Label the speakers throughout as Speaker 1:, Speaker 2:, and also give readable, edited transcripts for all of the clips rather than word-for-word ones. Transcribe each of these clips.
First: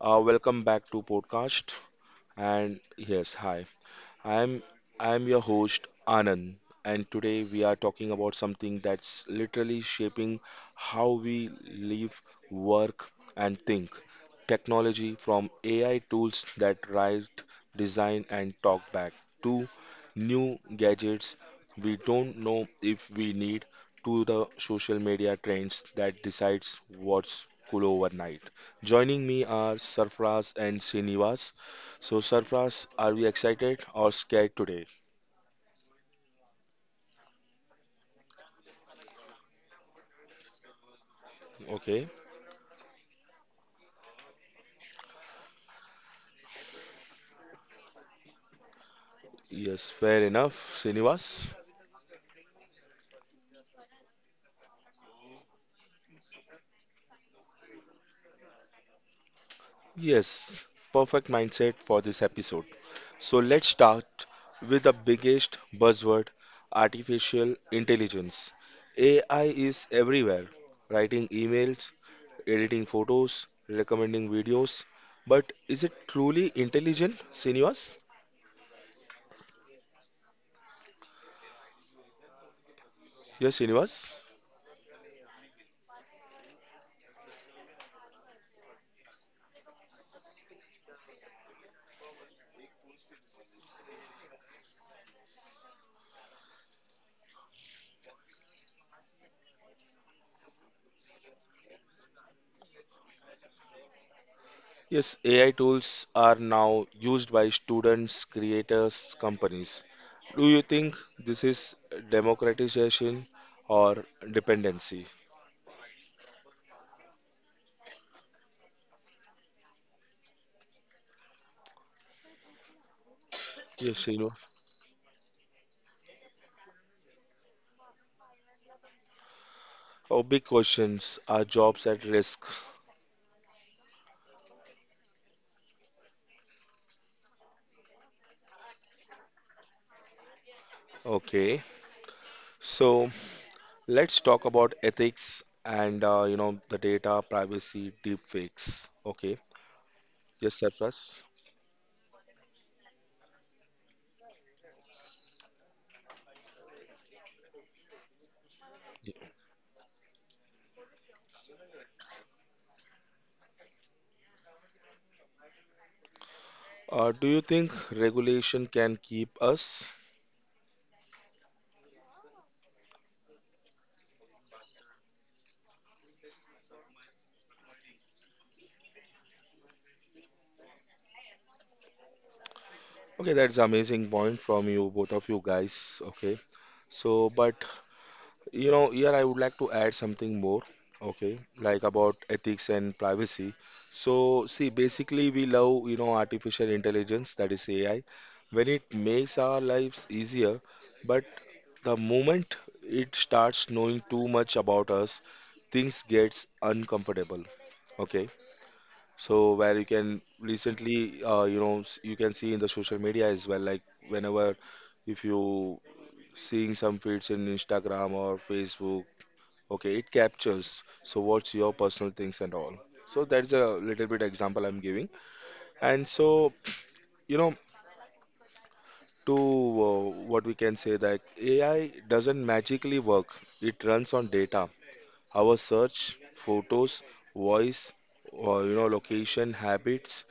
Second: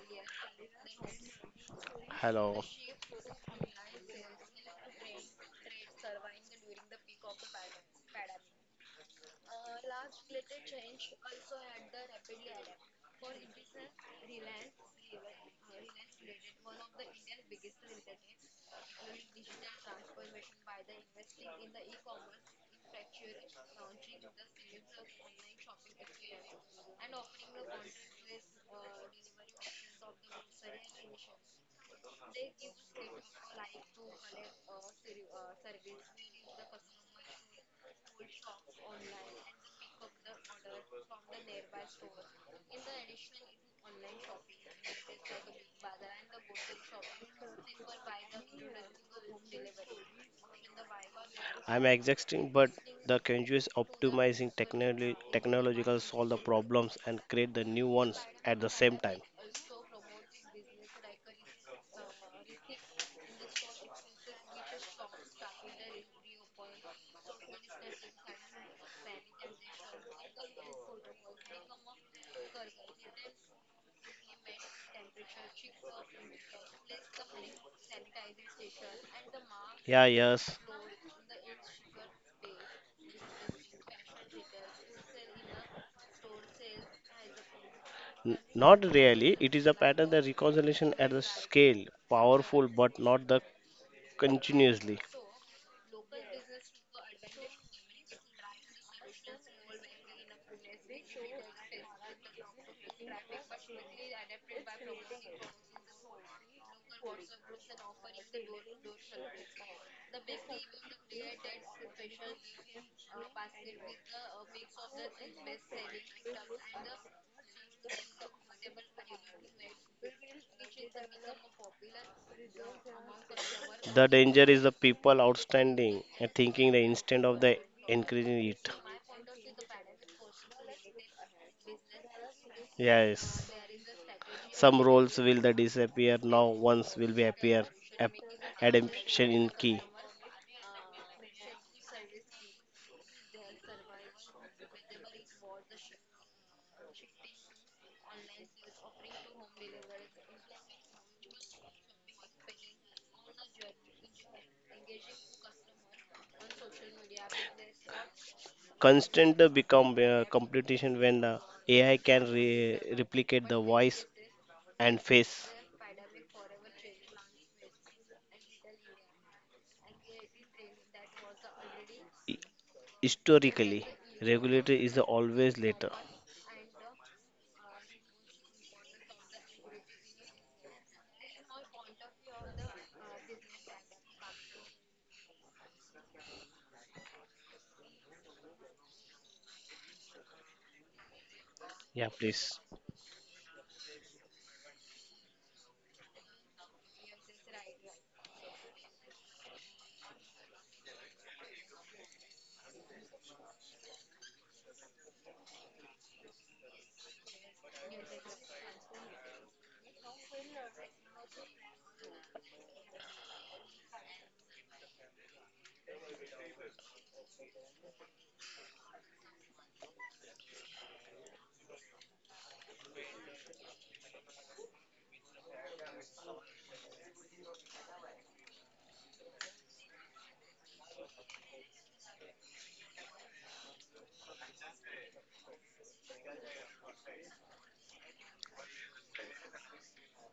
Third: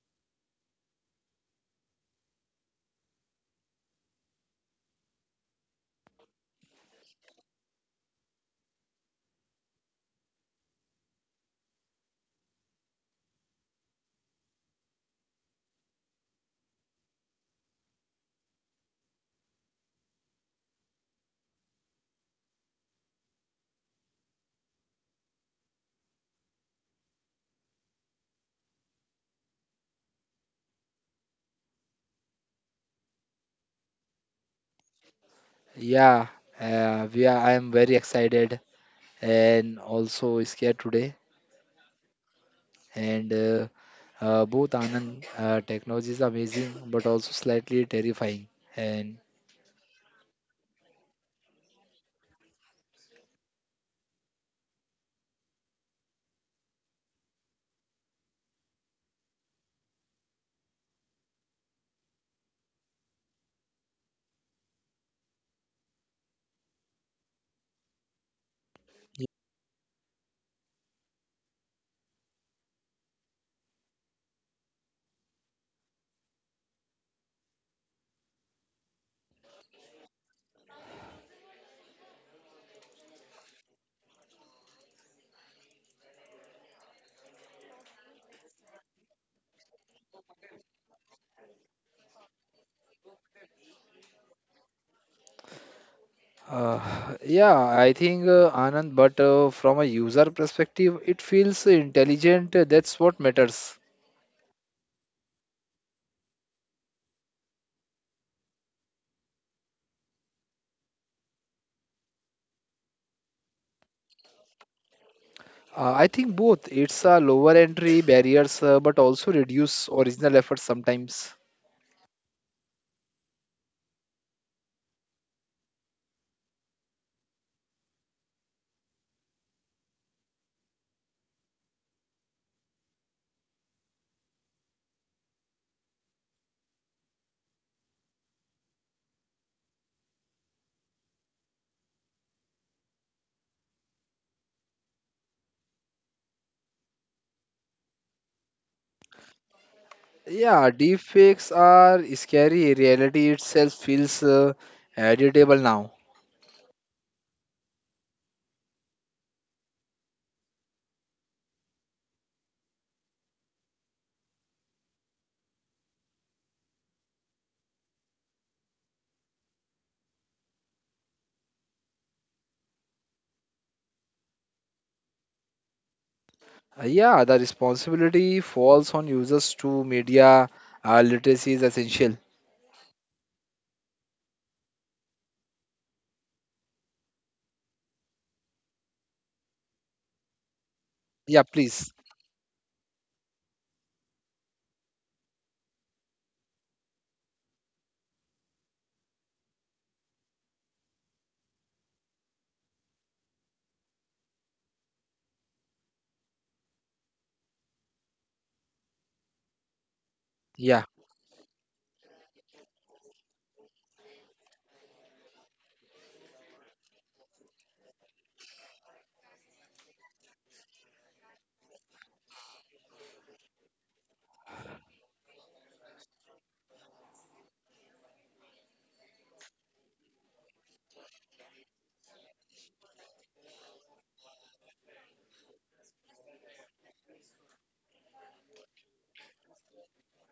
Speaker 1: welcome back to podcast.
Speaker 2: Hello.
Speaker 1: And yes, hi. I'm I'm your host Anand, and today we are talking about something that's literally shaping how we live, work, and think. Technology from AI tools that write, design, and talk back to new gadgets we don't know if we need to the social media trends that decides what's cool overnight. Joining me are Sarfraz and Srinivas, so, Sarfraz, are we excited or scared today?
Speaker 3: Yeah, we are, I am very excited and also scared today.
Speaker 1: Okay,
Speaker 3: And both Anand, technology is amazing, but also slightly terrifying. And
Speaker 1: yes, fair enough, Srinivas.
Speaker 2: I'm exhausting, but the Kenju is optimizing technology, technological solve the problems and create the new ones at the same time.
Speaker 1: Yes, perfect mindset for this episode. So, let's start with the biggest buzzword artificial intelligence. AI is everywhere, writing emails, editing photos, recommending videos. But is it truly intelligent, Srinivas?
Speaker 2: Yeah, yes.
Speaker 1: Yes, Srinivas.
Speaker 2: Not really. It is a pattern that reconciliation at the scale, powerful but not the continuously.
Speaker 3: uh, yeah, I think Anand, but from a user perspective, it feels intelligent. That's what matters.
Speaker 1: Yes, AI tools are now used by students, creators, companies. Do you think this is democratization or dependency?
Speaker 3: I think both. It's a lower entry barriers, but also reduce original effort sometimes.
Speaker 1: Yes,
Speaker 2: The
Speaker 1: Shilu.
Speaker 2: danger is the people outstanding and thinking the instant of the increasing it.
Speaker 1: Oh, big questions. Are jobs at risk?
Speaker 2: Yes. Some roles will the disappear now once will be appear app- adaptation in key.
Speaker 1: Okay. So let's talk about ethics and the data privacy deepfakes. Okay. Yes,
Speaker 3: Yeah,
Speaker 1: Sarfraz.
Speaker 3: deepfakes are scary. Reality itself feels editable now.
Speaker 2: Constant become competition when AI can replicate the voice and face.
Speaker 1: Do you think regulation can keep us?
Speaker 2: Hi- Historically, regulator is the always later.
Speaker 3: Yeah, the responsibility falls on users to media literacy is essential.
Speaker 1: Okay, that's amazing point from you, both of you guys. Okay. So, but you know, here I would like to add something more, okay,
Speaker 3: Yeah,
Speaker 1: like
Speaker 3: please.
Speaker 2: Yeah,
Speaker 1: about
Speaker 2: please.
Speaker 1: ethics and privacy. So, see, basically, we love, artificial intelligence, that is AI, when it makes our lives easier, but the moment it starts knowing too much about us, things gets uncomfortable. Okay, so where you can
Speaker 3: Yeah,
Speaker 1: recently, you can see in the social media as well, like whenever if you seeing some feeds in Instagram or Facebook. Okay, it captures. So what's your personal things and all. So that's a little bit example I'm giving. And so, you know, to what we can say that AI doesn't magically work. It runs on data. Our search, photos, voice, or location, habits.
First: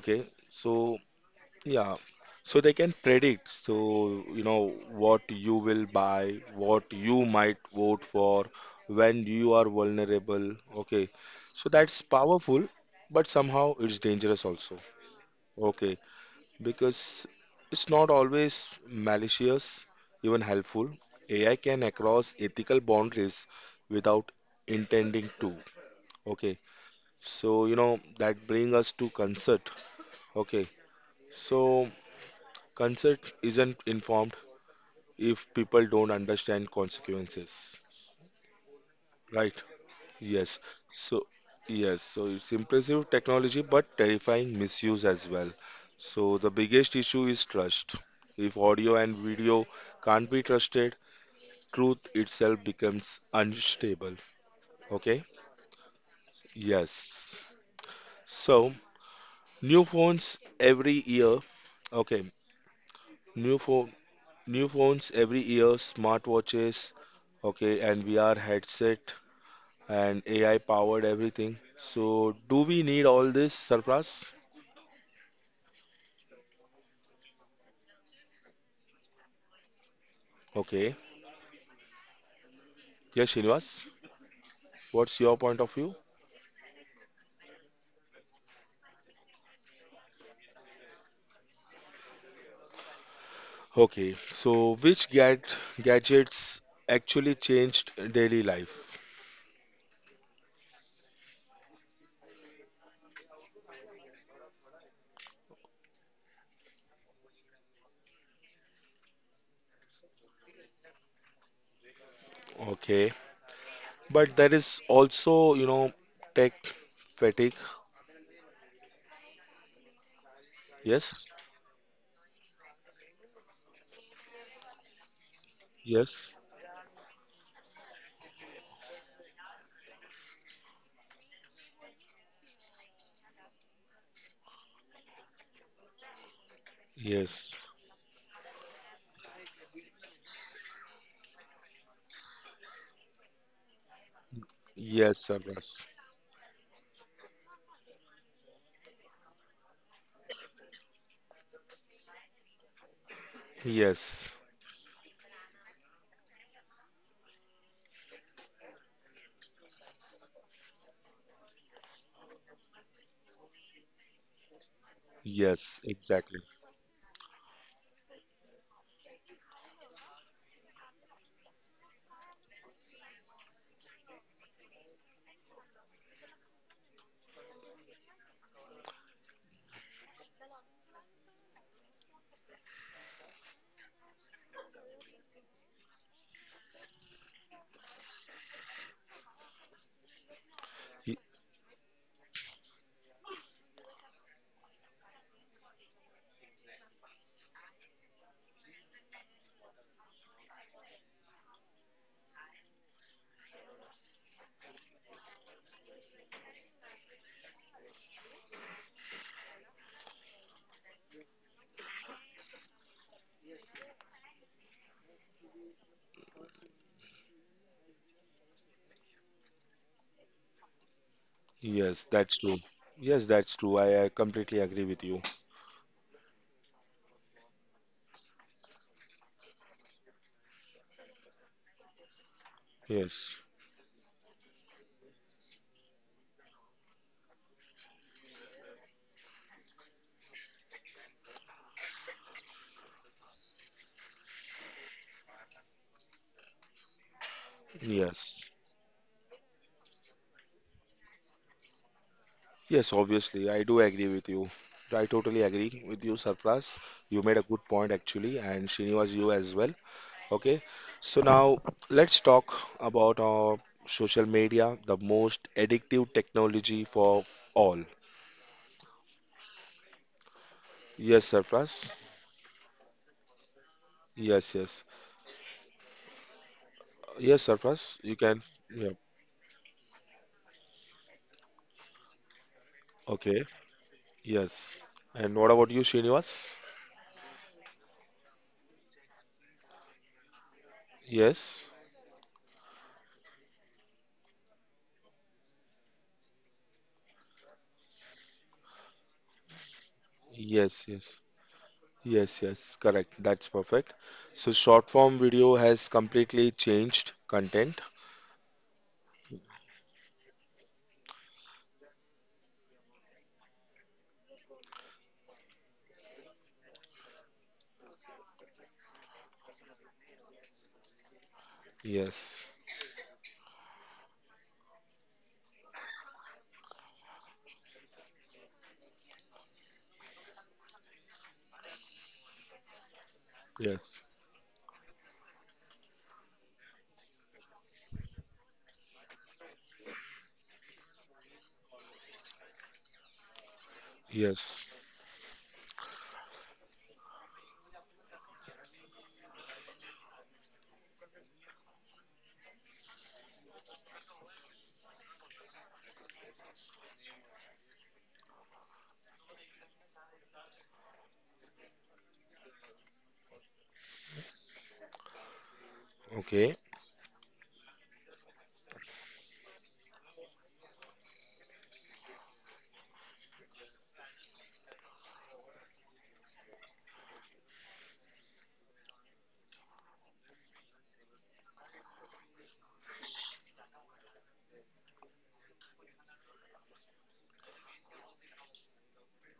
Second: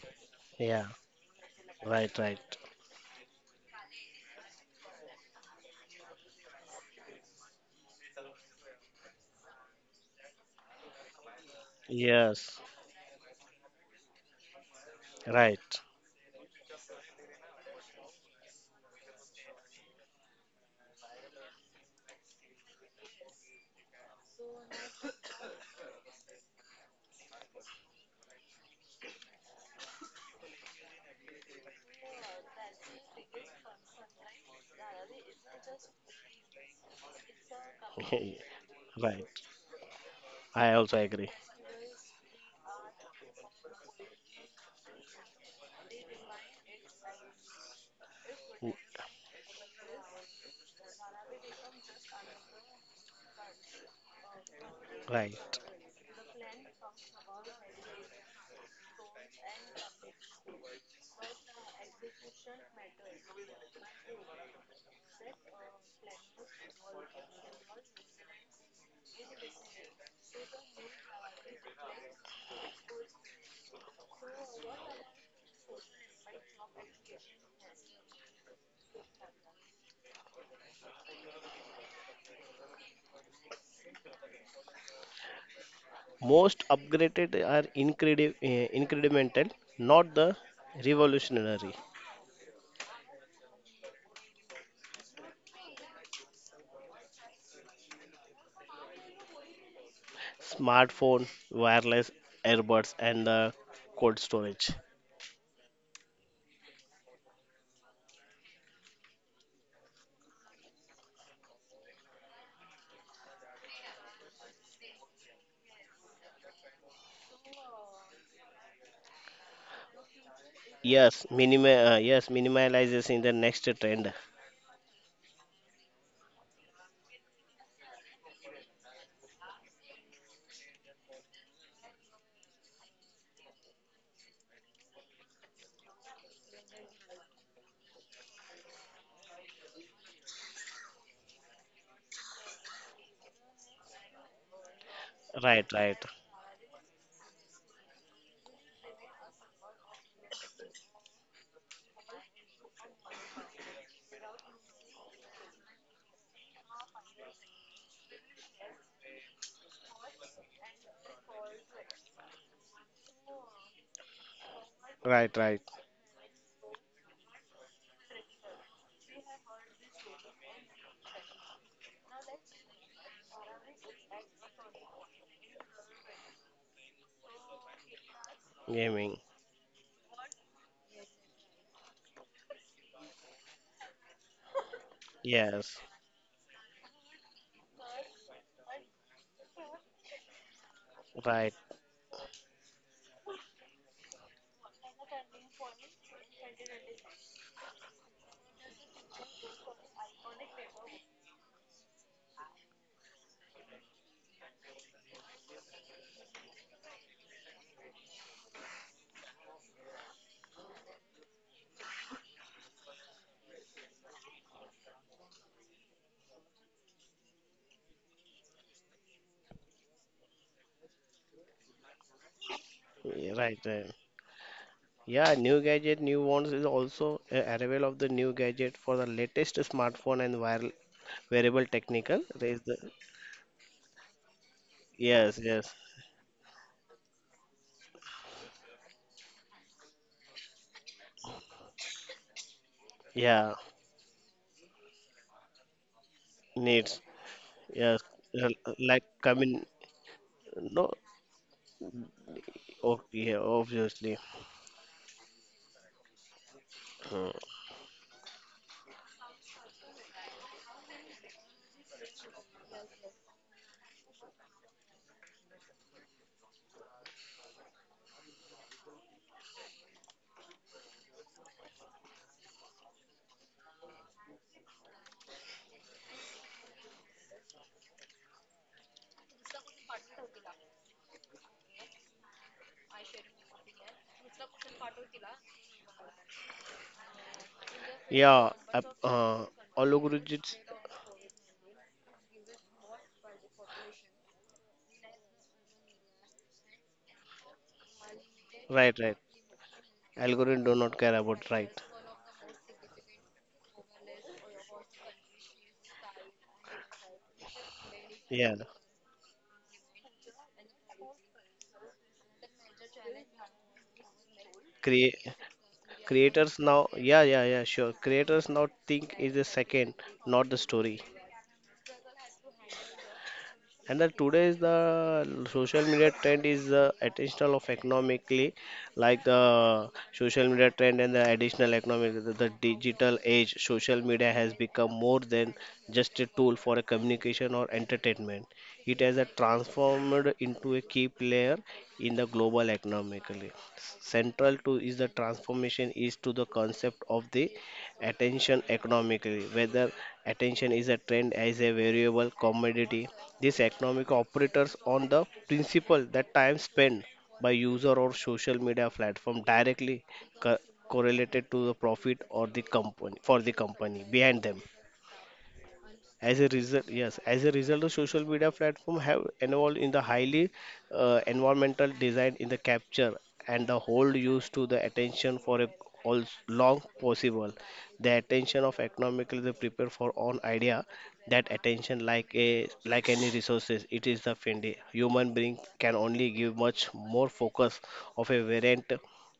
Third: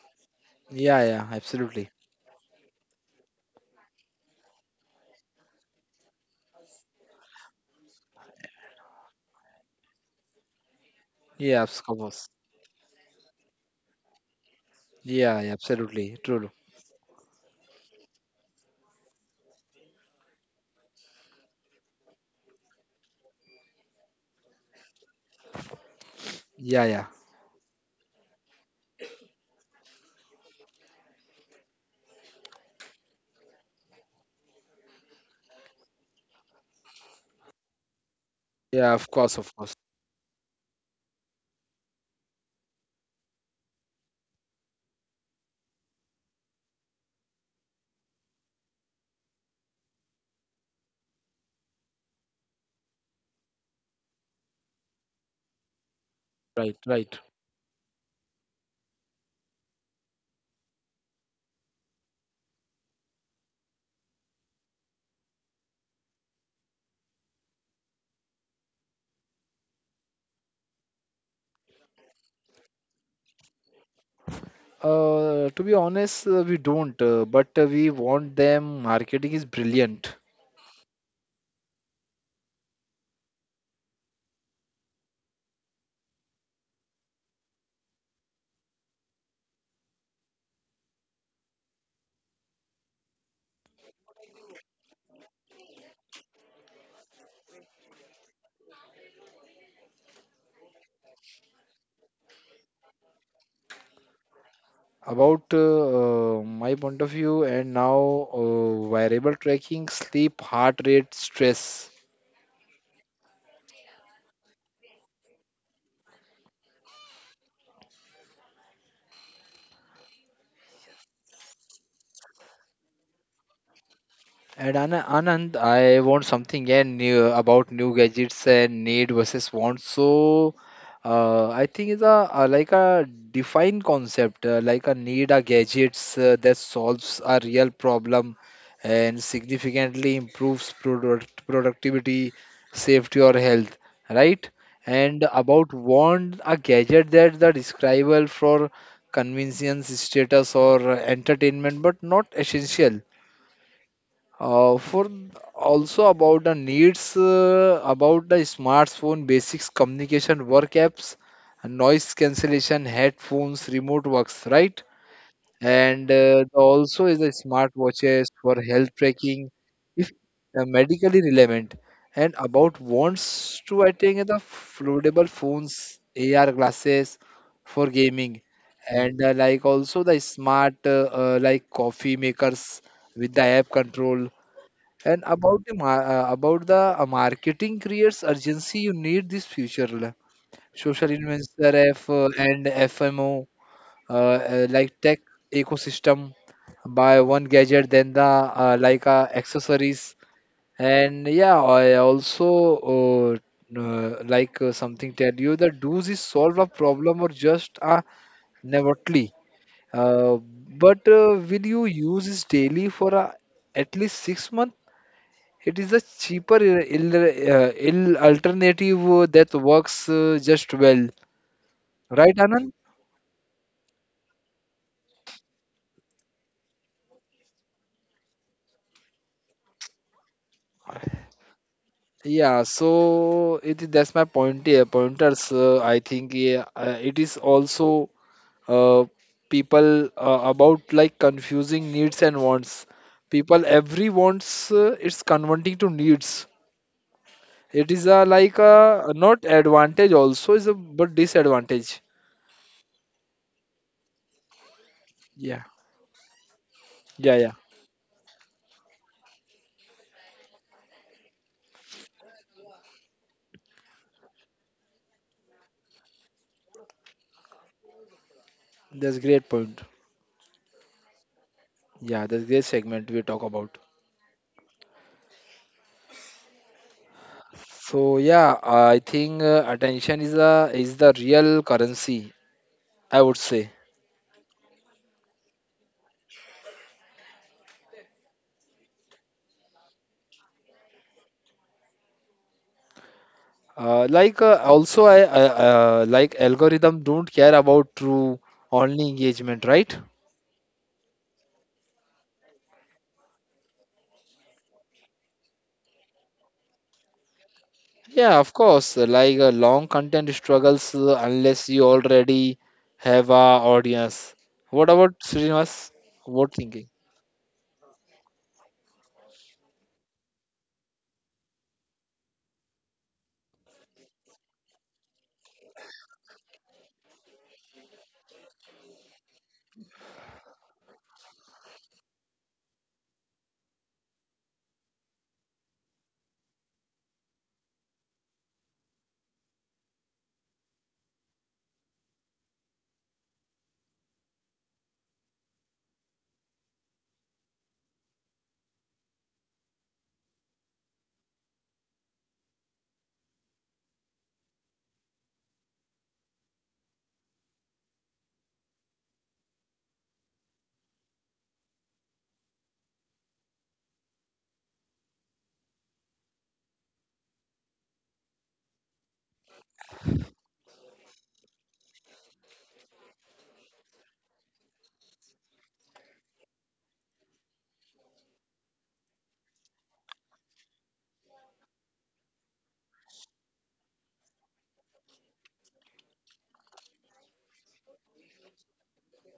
Speaker 1: Okay. So
Speaker 2: Yeah,
Speaker 3: yeah, yeah, absolutely.
Speaker 1: yeah,
Speaker 2: right.
Speaker 1: so they can predict, so you know what you will buy, what you might vote for, when you are vulnerable. Okay,
Speaker 3: Yeah,
Speaker 1: so
Speaker 3: of
Speaker 1: that's
Speaker 3: course.
Speaker 2: Yes,
Speaker 1: powerful, but somehow it's dangerous also.
Speaker 3: Yeah, yeah,
Speaker 2: right,
Speaker 1: Okay,
Speaker 3: absolutely. True.
Speaker 1: because it's not always malicious, even helpful. AI can cross ethical boundaries without intending to. Okay,
Speaker 3: Yeah, yeah,
Speaker 1: so you know that bring us to concert. Okay, so concert isn't informed if people don't understand consequences.
Speaker 3: yeah, of
Speaker 2: right.
Speaker 3: course,
Speaker 1: Right?
Speaker 3: of course.
Speaker 1: Yes.
Speaker 2: I also
Speaker 1: So,
Speaker 2: agree.
Speaker 1: yes. So it's impressive technology, but terrifying misuse as well. So the biggest issue is trust. If audio and video can't be trusted, truth itself becomes unstable. Okay?
Speaker 2: Right.
Speaker 3: Right, right.
Speaker 1: Yes. So new phones every year. Okay. New phone, New phones every year, smartwatches. Okay, and VR headset and AI powered everything. So, do we need all this, Sarfraz?
Speaker 3: To be honest, we don't, but we want them. Marketing is brilliant.
Speaker 1: Okay. Yes, Srinivas, what's your point of view?
Speaker 2: Most upgraded are incremental, not the revolutionary.
Speaker 1: Okay. So, which gad gadgets actually changed daily life?
Speaker 2: Smartphone, wireless earbuds, and the cold storage.
Speaker 3: About my point of view, and now variable tracking, sleep, heart rate, stress.
Speaker 1: Okay. But there is also, you know, tech fatigue. Yes,
Speaker 2: Yes, yes, minimalizes in the next trend.
Speaker 3: And Anand, I want
Speaker 1: yes,
Speaker 3: something new about new gadgets and need versus want. I think it's a defined concept, like a need a gadgets that solves a
Speaker 1: yes,
Speaker 3: real problem and significantly improves productivity, safety, or health, right?
Speaker 1: yes,
Speaker 3: And
Speaker 2: Right,
Speaker 3: about
Speaker 1: Sarfraz.
Speaker 2: right,
Speaker 3: want, a gadget that the describable for convenience, status, or entertainment, but not essential
Speaker 1: Yes,
Speaker 3: for also about the needs about the smartphone basics communication work apps noise cancellation headphones remote works right
Speaker 2: right.
Speaker 1: yes,
Speaker 3: and
Speaker 1: exactly.
Speaker 3: also is the smart watches for health tracking if medically relevant and about wants to I think the foldable phones AR glasses for gaming
Speaker 2: Gaming.
Speaker 3: and like also the smart coffee makers with the app control and about the
Speaker 2: Yes,
Speaker 3: about the marketing creates urgency. You need this social
Speaker 1: Y-
Speaker 2: right,
Speaker 3: influencer F and FMO like tech ecosystem. Buy one gadget, then the accessories, and yeah, I also something tell you that does is solve a problem or just a novelty. Uh, but will you use this daily for at least 6 months? It is a cheaper ill alternative that works just well,
Speaker 1: Yes,
Speaker 3: right,
Speaker 1: that's true.
Speaker 3: Anand?
Speaker 1: Yes,
Speaker 2: eh,
Speaker 1: that's
Speaker 2: right.
Speaker 1: true.
Speaker 2: eh.
Speaker 1: I completely agree with you.
Speaker 2: Yeah, new gadget, new ones is also a arrival of the new gadget for the latest smartphone and wearable technical. There is
Speaker 3: Yeah,
Speaker 2: the
Speaker 1: Yes,
Speaker 3: so it that's my point here.
Speaker 2: yes,
Speaker 3: Pointers,
Speaker 2: yes,
Speaker 3: I think it is also uh, people about like confusing needs and wants.
Speaker 2: yeah.
Speaker 3: People every wants it's converting to needs.
Speaker 2: Needs.
Speaker 3: It
Speaker 2: Yes,
Speaker 3: is a
Speaker 1: yes.
Speaker 2: uh,
Speaker 3: like
Speaker 2: like
Speaker 3: a not
Speaker 2: coming,
Speaker 3: advantage also is a
Speaker 2: no,
Speaker 3: but disadvantage.
Speaker 1: Yes,
Speaker 2: okay, yeah,
Speaker 1: obviously, I do agree
Speaker 2: obviously.
Speaker 1: with you. I totally
Speaker 3: Yeah,
Speaker 1: agree with you, Sarfraz. You
Speaker 2: Hmm.
Speaker 3: yeah,
Speaker 1: made a
Speaker 3: yeah.
Speaker 1: good point actually, and Srinivas, you as well. Okay, so now let's talk about our social media, the most addictive technology for all.
Speaker 3: That's great point.
Speaker 1: Yes, Sarfraz.
Speaker 3: Yeah, the great segment we talk about.
Speaker 1: Yes, yes, yes, Sarfraz. You can. Yeah.
Speaker 3: I think attention is the real currency. I would
Speaker 1: Okay.
Speaker 3: say.
Speaker 1: Yes. And what about you, Srinivas?
Speaker 2: Yeah, algorithms,
Speaker 1: Yes.
Speaker 3: Like also I like algorithm don't care about true
Speaker 2: right,
Speaker 3: only
Speaker 2: right.
Speaker 3: engagement, right?
Speaker 2: Algorithm do
Speaker 1: Yes.
Speaker 2: not care
Speaker 1: Yes.
Speaker 2: about right.
Speaker 1: Yes, yes, correct. That's perfect. So short form video has completely changed content.
Speaker 3: Yeah, of
Speaker 2: Yeah,
Speaker 3: course. Long content struggles unless you already have a audience. What
Speaker 2: create
Speaker 3: about Srinivas? What
Speaker 2: creators now.
Speaker 3: thinking?
Speaker 2: Yeah, sure. Creators now think is the second, not the story.
Speaker 1: Yes,
Speaker 2: And the today's the social media trend is the additional of economically, like the social media trend and the additional economic, the digital age.
Speaker 1: yes,
Speaker 2: Social media has become more than just a tool for a communication or entertainment. It has a transformed into a key player in the global economically. Central
Speaker 1: yes.
Speaker 2: to is the transformation is to the concept of the attention economically, whether attention is a trend as a variable commodity. These economic operators on the principle that time spent by user or social media platform directly co- correlated to the profit or the company, for the company behind them. as a
Speaker 1: Okay.
Speaker 2: result, yes, as a result, the social media platform have involved in the highly environmental design in the capture and the hold used to the attention for a all long possible. The attention of economically they prepare for own idea. That attention like a like any resources, it is the findy. Human being can only give much more focus of a variant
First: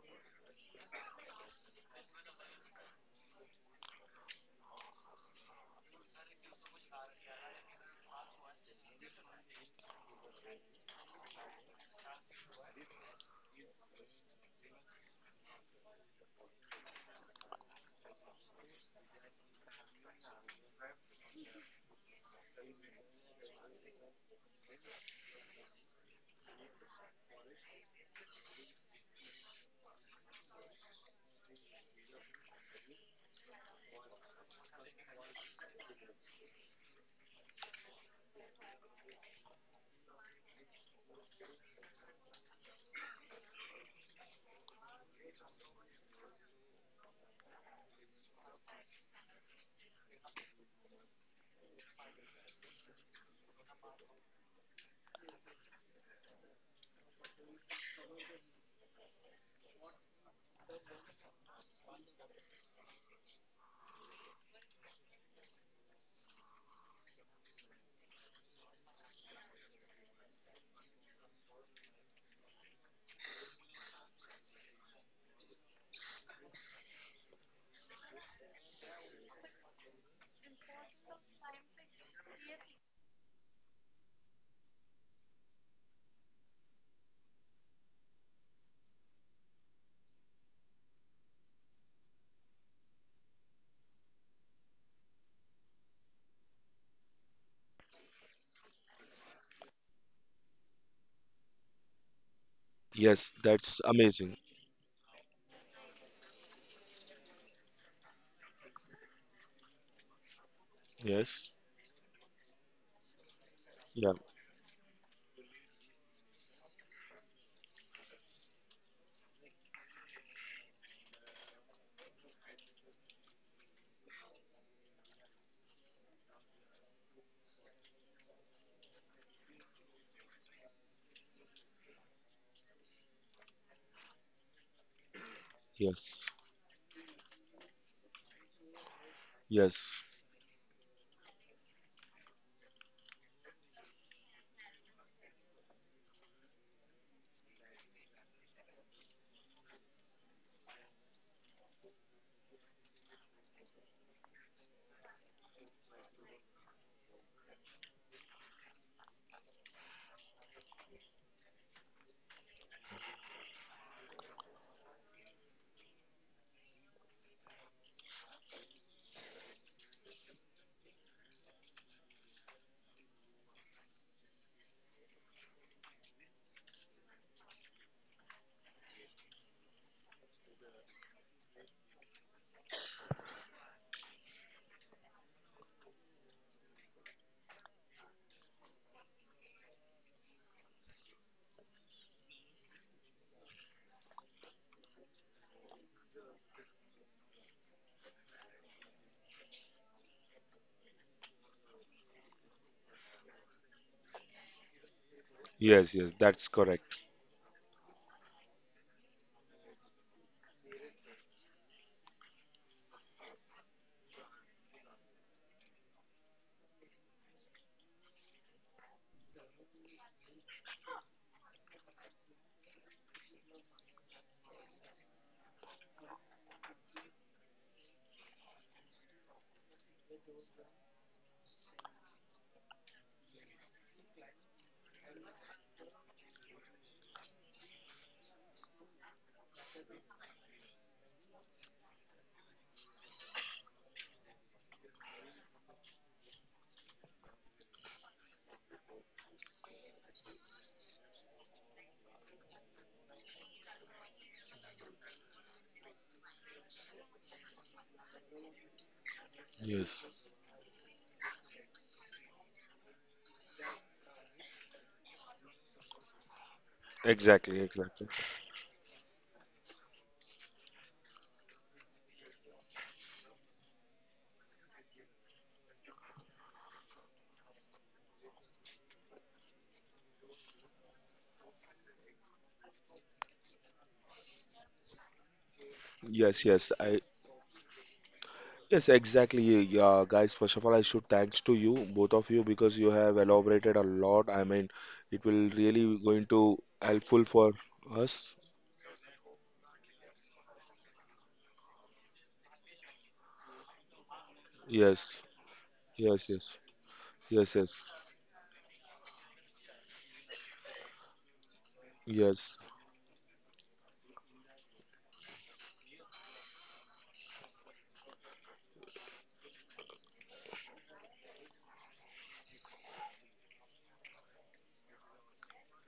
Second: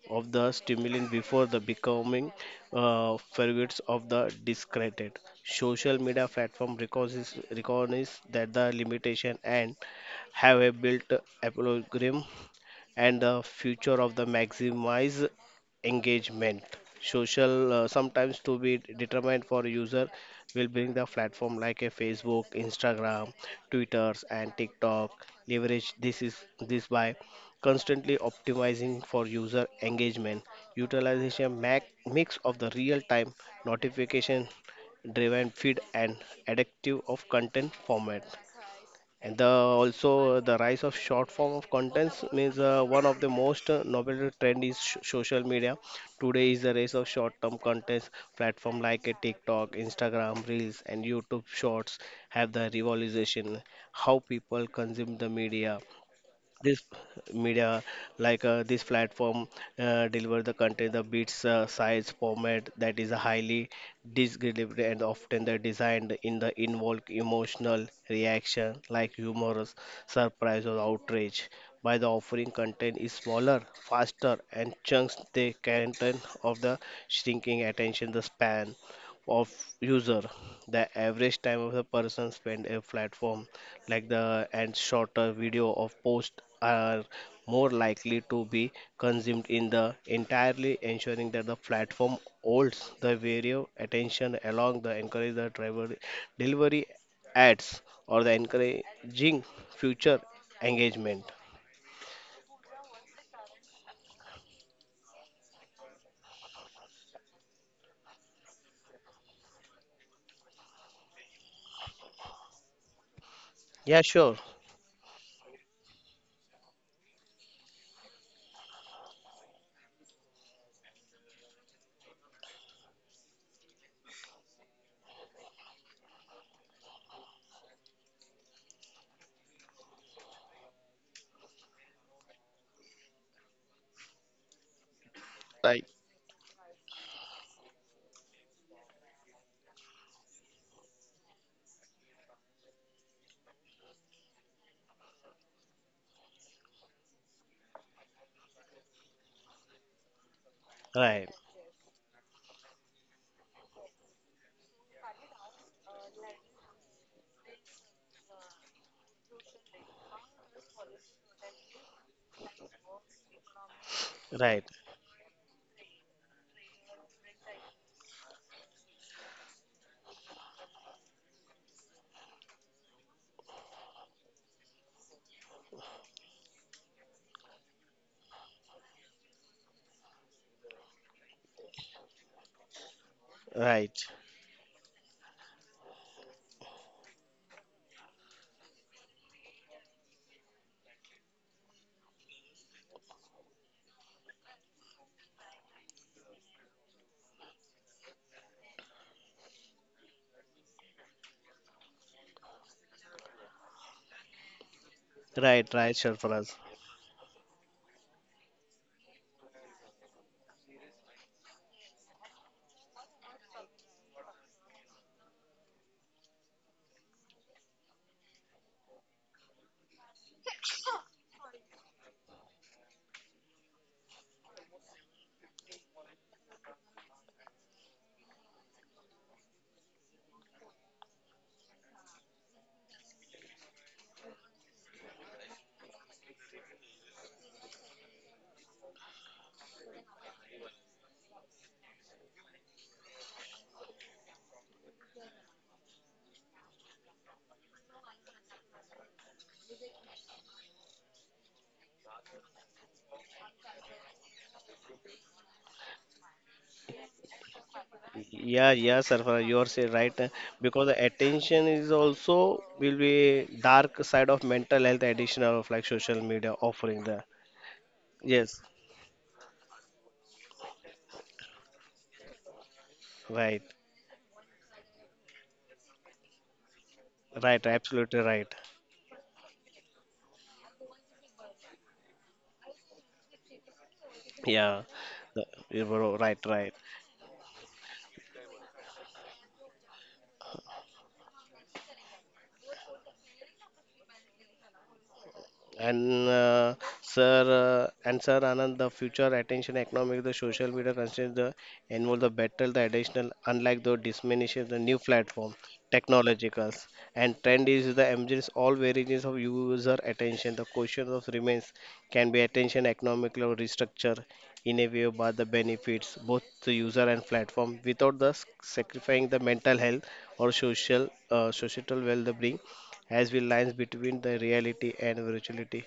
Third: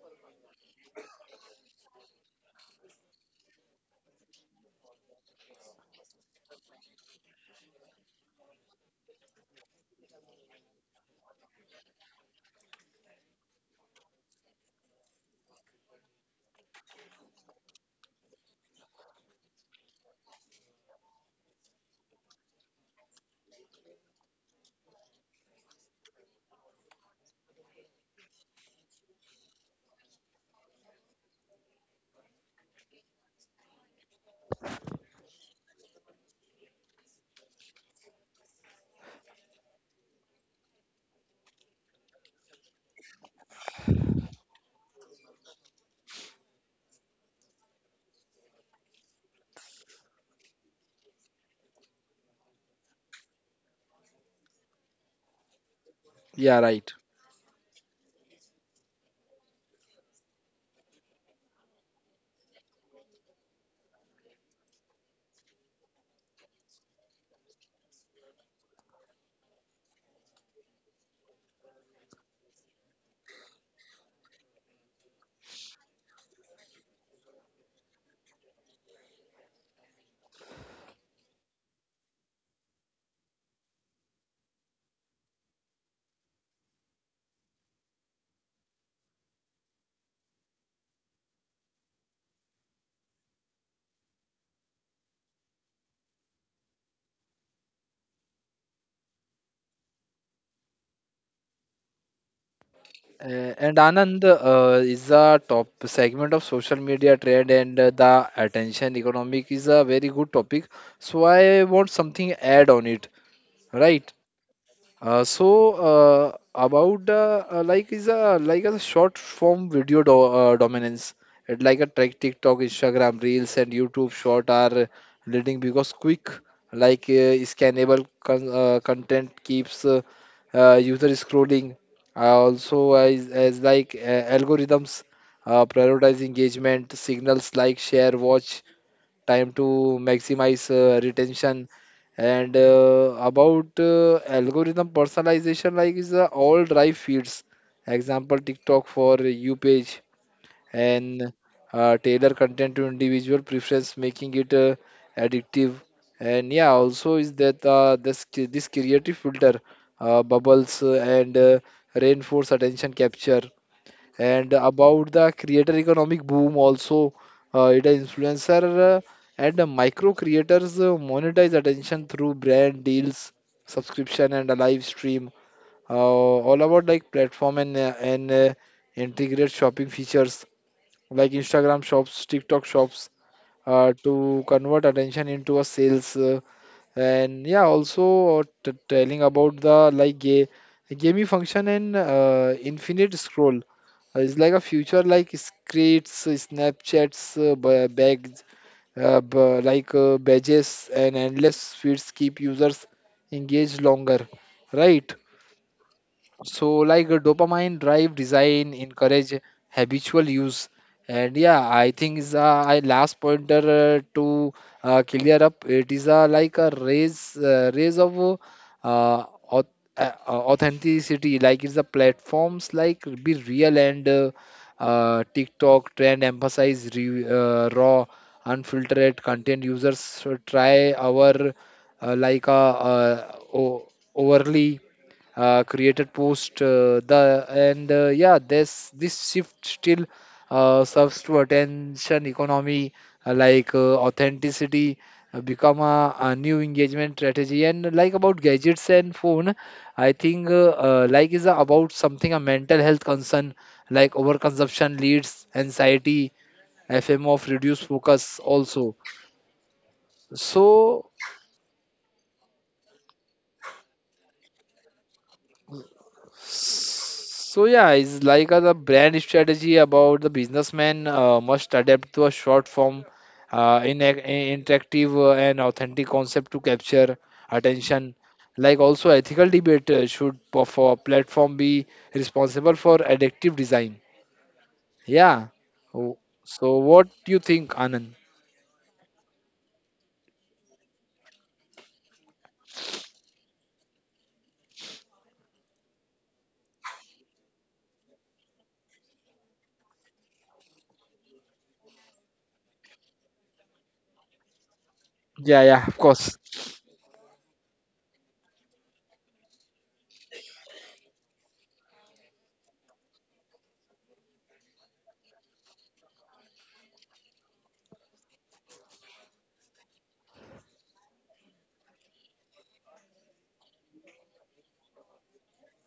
Speaker 2: of the stimulant before the becoming figures of the discredited. Social media platform recognizes that the limitation and have a built apologram and the future of the maximize engagement social sometimes to be determined for user, will bring the platform like a Facebook, Instagram, Twitters, and TikTok. Leverage this is this by constantly optimizing for user engagement, utilization mix of the real time notification driven feed and adaptive of content format. And the also the rise of short form of contents means one of the most novel trend is social media. Today is the rise of short-term contents. Platform like a TikTok, Instagram Reels, and YouTube Shorts have the revolution how people consume the media,
Speaker 3: Yeah,
Speaker 2: this
Speaker 3: right.
Speaker 2: media, like this platform deliver the content the beats size format that is highly disgregated, and often they're designed in the involved emotional reaction like humorous, surprise, or outrage. By the offering content is smaller, faster, and chunks the content of the shrinking attention, the span of user, the average time of the person spend a platform like the, and shorter video of posts are more likely to be consumed in the entirely, ensuring that the platform holds the video attention along the encourage the driver delivery ads or the encouraging future engagement.
Speaker 1: Yes,
Speaker 3: And
Speaker 1: that's
Speaker 3: Anand
Speaker 1: amazing.
Speaker 3: is a top segment of social media trend and the attention economic is a very good topic. So
Speaker 1: Yes,
Speaker 3: I want something add on it,
Speaker 2: Yeah,
Speaker 3: right?
Speaker 1: yeah,
Speaker 2: sure.
Speaker 3: So about like is a like a short form video do dominance. It like a track TikTok, Instagram Reels, and YouTube Short are leading because quick scannable content keeps user scrolling. Also as like algorithms
Speaker 2: Right.
Speaker 3: prioritize
Speaker 1: yes,
Speaker 3: engagement signals like share, watch, time to
Speaker 1: yes,
Speaker 3: maximize retention and about algorithm personalization like is all drive feeds example TikTok for you page
Speaker 2: right
Speaker 3: and tailor content to individual preference making it addictive and yeah also is that this creative filter bubbles and reinforce attention capture and
Speaker 2: right
Speaker 3: about the creator economic boom also, it is influencer and micro creators monetize attention through brand deals, subscription and a live stream. All about like platform and integrate shopping features like Instagram shops, TikTok shops
Speaker 2: right
Speaker 3: to convert attention into a sales. And yeah also t- telling about the like gaming function and infinite scroll it's like a future like screens, Snapchats, ba- bags, ba- like badges, and endless feeds keep users engaged longer, right?
Speaker 2: right right
Speaker 1: yes, yes.
Speaker 2: sure for
Speaker 1: That's
Speaker 2: us.
Speaker 3: So
Speaker 1: correct.
Speaker 3: like a dopamine drive design encourage habitual use and yeah I think is I last pointer to clear up it is like a raise raise of uh, auth- authenticity like it's the platforms like be real and TikTok trend emphasize raw unfiltered content users should try our uh, like uh, uh, o- overly created post the and yeah this shift still serves to attention economy authenticity become a new engagement strategy and like about gadgets and phone I think like is about something a mental health concern like overconsumption leads anxiety FMO of reduced focus
Speaker 2: Yeah,
Speaker 3: also
Speaker 2: yeah, Sarfara, you are say
Speaker 1: Yes,
Speaker 2: right, because the
Speaker 3: so.
Speaker 2: attention is also will be dark side of mental health addiction of like social media offering the
Speaker 1: exactly,
Speaker 3: So yeah,
Speaker 1: exactly.
Speaker 3: it's like a,
Speaker 2: yes,
Speaker 3: the brand strategy about the businessman must adapt to a short form,
Speaker 2: right,
Speaker 3: in interactive and authentic concept to capture
Speaker 2: right,
Speaker 3: attention.
Speaker 2: absolutely right.
Speaker 3: Like also ethical debate for platform be responsible for adaptive design.
Speaker 2: Yeah,
Speaker 3: Yeah.
Speaker 2: the,
Speaker 3: Oh,
Speaker 2: you're right,
Speaker 1: Yes,
Speaker 2: right.
Speaker 1: yes.
Speaker 3: so what do you think, Anand?
Speaker 1: Exactly. Yeah, guys. First of all, I should thanks to you, both of you, because you have elaborated a lot. I mean, it will really
Speaker 2: And
Speaker 1: going to helpful for
Speaker 2: sir,
Speaker 1: us.
Speaker 2: and sir Anand, the future attention economic, the social media constraints, the involve the battle, the additional, unlike the diminishes the new
Speaker 1: Yes,
Speaker 2: platform,
Speaker 3: Yeah, yeah, of
Speaker 1: yes,
Speaker 3: course.
Speaker 1: yes.
Speaker 2: technologicals, and
Speaker 1: Yes,
Speaker 2: trend
Speaker 1: yes,
Speaker 2: is the emergence all variations of user attention. The question of remains can be
Speaker 1: yes,
Speaker 2: attention economically or restructure in a way by the benefits both the user and platform without thus sacrificing the mental health or social societal well-being, as the lines between the reality and virtuality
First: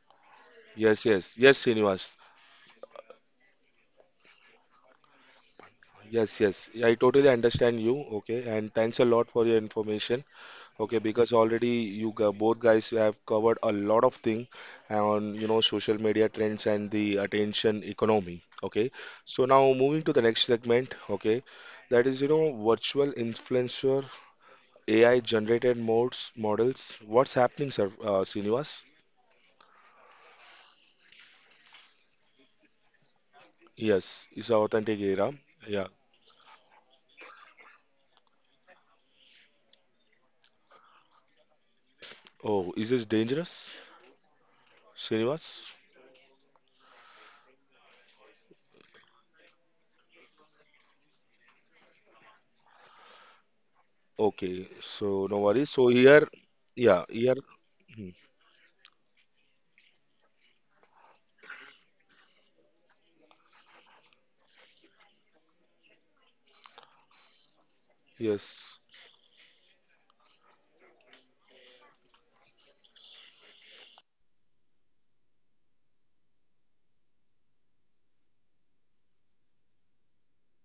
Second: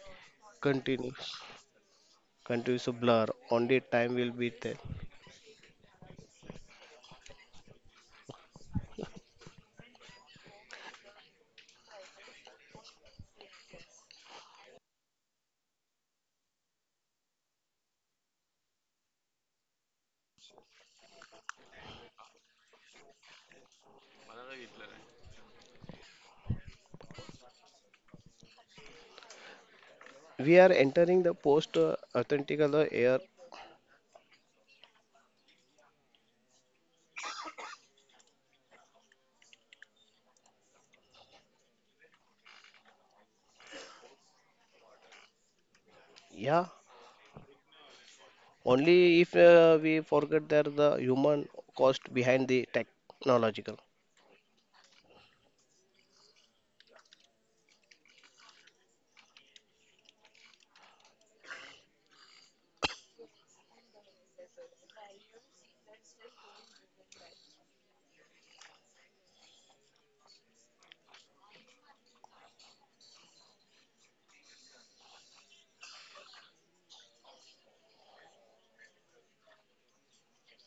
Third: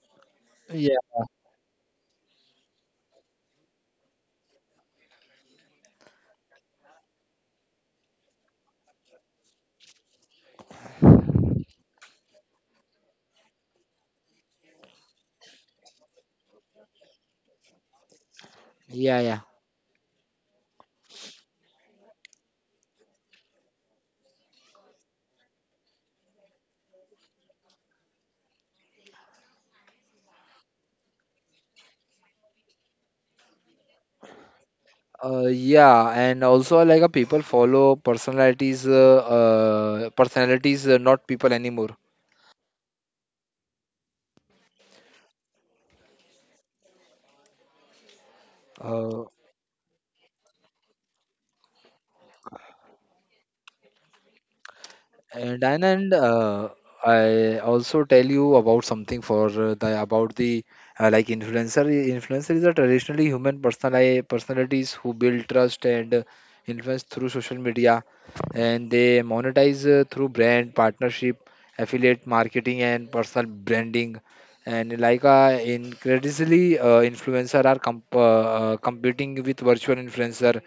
Speaker 3: Yeah,
Speaker 1: yes,
Speaker 2: continues
Speaker 1: yes, yes, Srinivas.
Speaker 2: continues to blur. Only time will be there.
Speaker 1: Yes, yes, I totally understand you. Okay, and thanks a lot for your information. Okay, because already both guys have covered a lot of thing on you know social media trends and the attention economy. Okay,
Speaker 3: yeah, yeah.
Speaker 1: so now moving to the next segment. Okay, that is you know virtual influencer AI generated modes models. What's happening, sir, Srinivas?
Speaker 2: We are entering the post authentic era.
Speaker 1: Yes, it's an authentic era. Yeah.
Speaker 3: Yeah, and also like a people follow personalities, personalities, not people anymore.
Speaker 1: Oh, is this dangerous? Srinivas?
Speaker 2: Yeah, only
Speaker 3: Uh,
Speaker 2: if we forget that the human cost behind the technological.
Speaker 1: Okay, so no worries. So
Speaker 3: And
Speaker 1: here, yeah, here,
Speaker 3: I also
Speaker 1: hmm,
Speaker 3: tell you about something for the about the like influencer. Influencers are traditionally human personalities who build trust and influence through social media,
Speaker 1: yes,
Speaker 3: and they monetize through brand partnership, affiliate marketing, and personal branding. And like increasingly, influencer are competing with virtual influencer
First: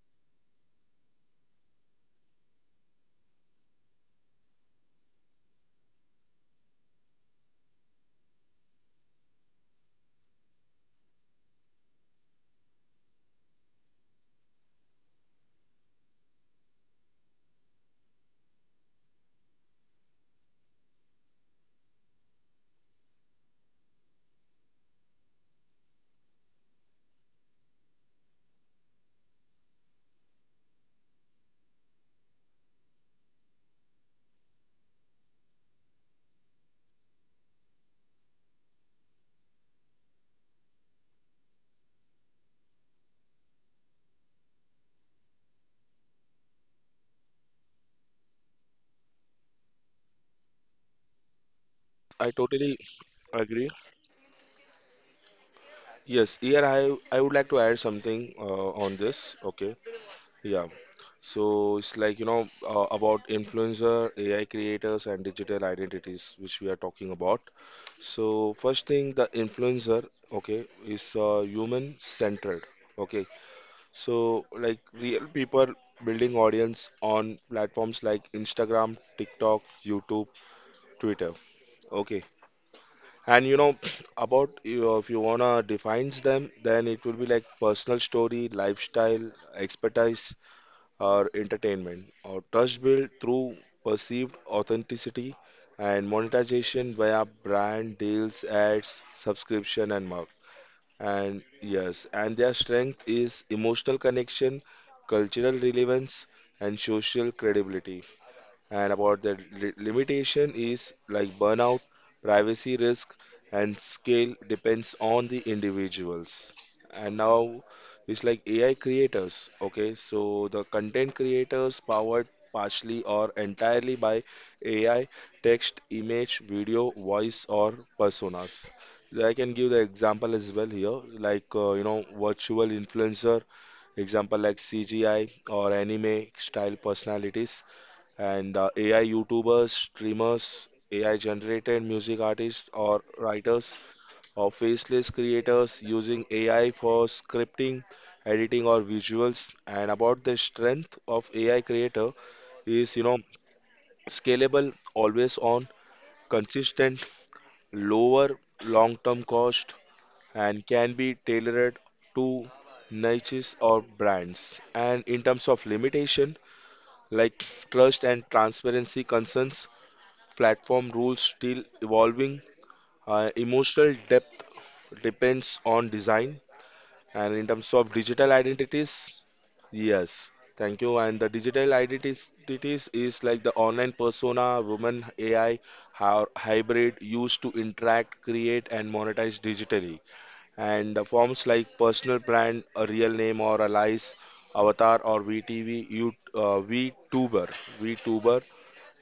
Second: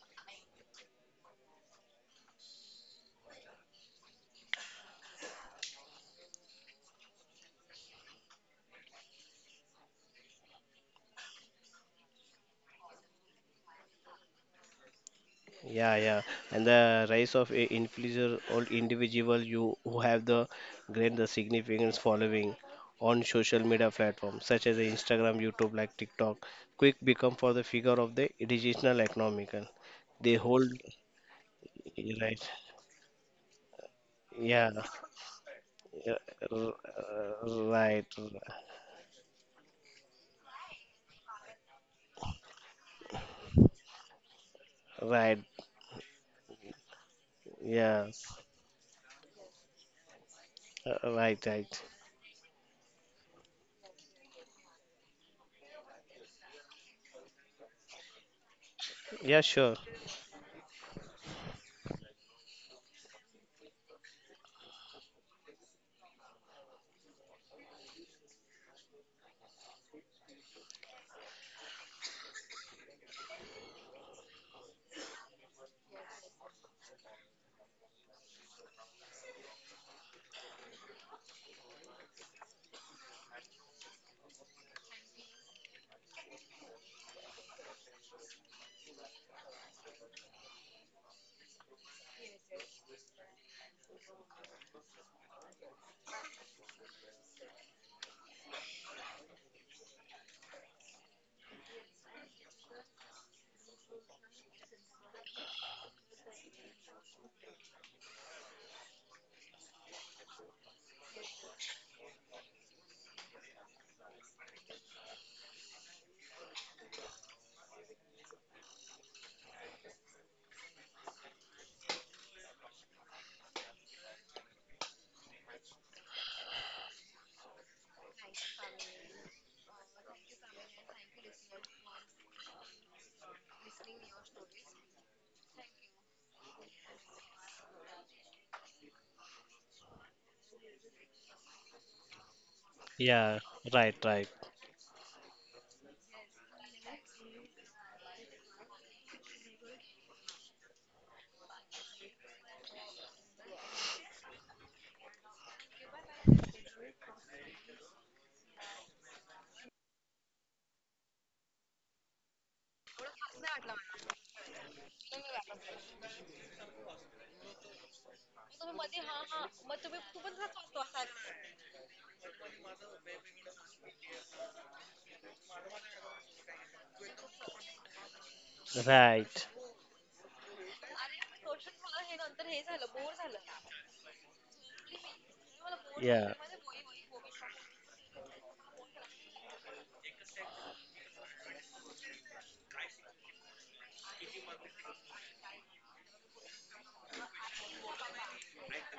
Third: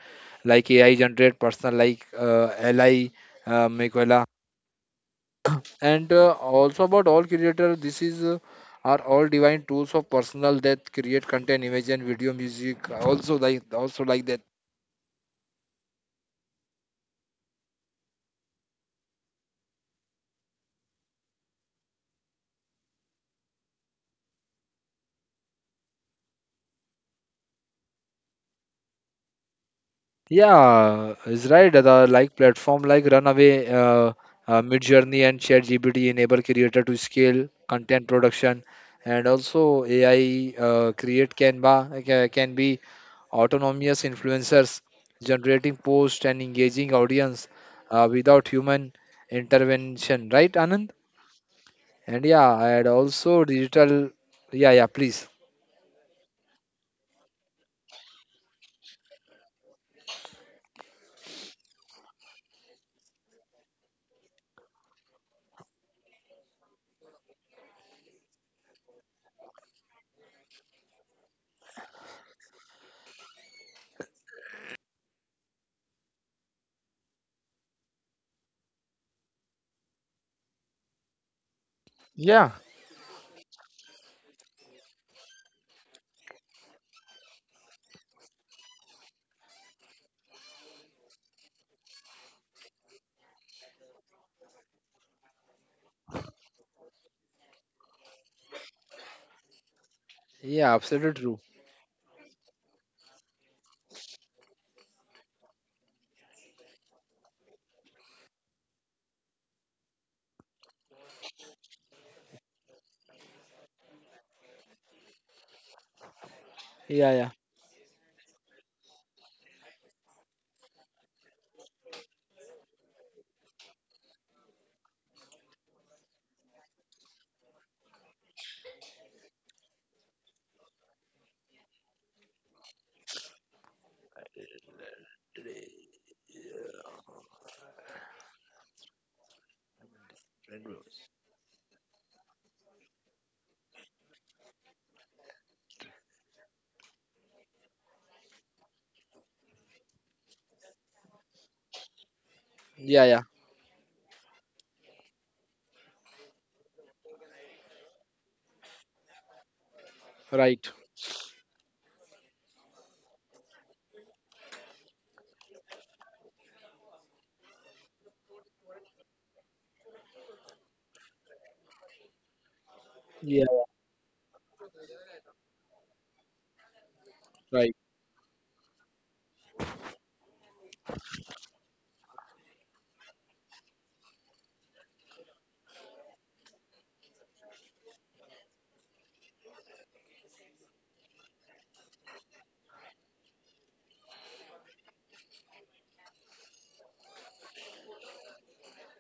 Speaker 3: like AI generate personal like Li uh, and also about all creators, this is are all divine tools of personal that create content, image, and video, music. Also like that.
Speaker 2: Yeah, and the rise of influencer or individual you who have the great the significance following on social media platforms such as the Instagram, YouTube, like TikTok, quick become for the figure of the digital economical. They hold
Speaker 3: Yeah, it's right. The like
Speaker 2: right,
Speaker 3: platform like Runaway,
Speaker 2: yeah,
Speaker 3: Midjourney, and ChatGPT
Speaker 2: yeah,
Speaker 3: enable
Speaker 2: r-
Speaker 3: creator to scale
Speaker 2: right,
Speaker 3: content production, and also AI create Canva can be autonomous influencers,
Speaker 2: right,
Speaker 3: generating post and engaging audience
Speaker 2: yeah,
Speaker 3: without human intervention. Right, Anand?
Speaker 2: right, right,
Speaker 3: And
Speaker 1: I
Speaker 3: yeah,
Speaker 1: totally
Speaker 3: and also
Speaker 1: agree.
Speaker 3: digital. Yeah, yeah, please.
Speaker 1: Yes, here I would like to add something on this.
Speaker 2: yeah,
Speaker 1: Okay,
Speaker 2: sure,
Speaker 1: yeah. So it's like you know about influencer, AI creators, and digital identities, which we are talking about. So first thing, the influencer, okay, is human centered. Okay, so, like real people building audience on platforms like Instagram, TikTok, YouTube, Twitter. Okay.
Speaker 3: Yeah,
Speaker 1: And you know about if you wanna defines them, then it will be like personal story, lifestyle, expertise, or entertainment, or trust built through perceived authenticity and monetization via brand deals, ads, subscription, and more.
Speaker 3: yeah, absolutely true.
Speaker 1: And yes, and their strength is emotional connection, cultural relevance, and social credibility and about the limitation is like burnout, privacy risk, and scale depends on the individuals.
Speaker 3: Yeah,
Speaker 1: And
Speaker 3: yeah,
Speaker 1: now it's like AI creators. Okay, so the content creators powered partially or entirely by AI, text, image, video, voice, or personas. So, I can give the example as well here, like virtual influencer example like CGI or anime style personalities and AI YouTubers, streamers, AI generated music artists or
Speaker 2: yeah,
Speaker 1: writers,
Speaker 2: right,
Speaker 1: or faceless creators using AI for scripting, editing, or visuals. And about the strength of AI creator is you
Speaker 3: yeah,
Speaker 1: know
Speaker 3: yeah,
Speaker 1: scalable, always on, consistent, lower long-term cost, and
Speaker 3: right.
Speaker 1: can be tailored to niches or brands. And in terms of limitation, like trust and transparency concerns platform rules still evolving.
Speaker 3: Yeah.
Speaker 1: Emotional depth depends on design, and in terms
Speaker 3: Right.
Speaker 1: of digital identities,
Speaker 2: right,
Speaker 1: yes. Thank you. And the digital identities identities is like the online persona, woman, AI, how
Speaker 2: yeah,
Speaker 1: hybrid used to interact, create, and monetize digitally. And the forms like personal brand, a real name or a lies, avatar or VTuber.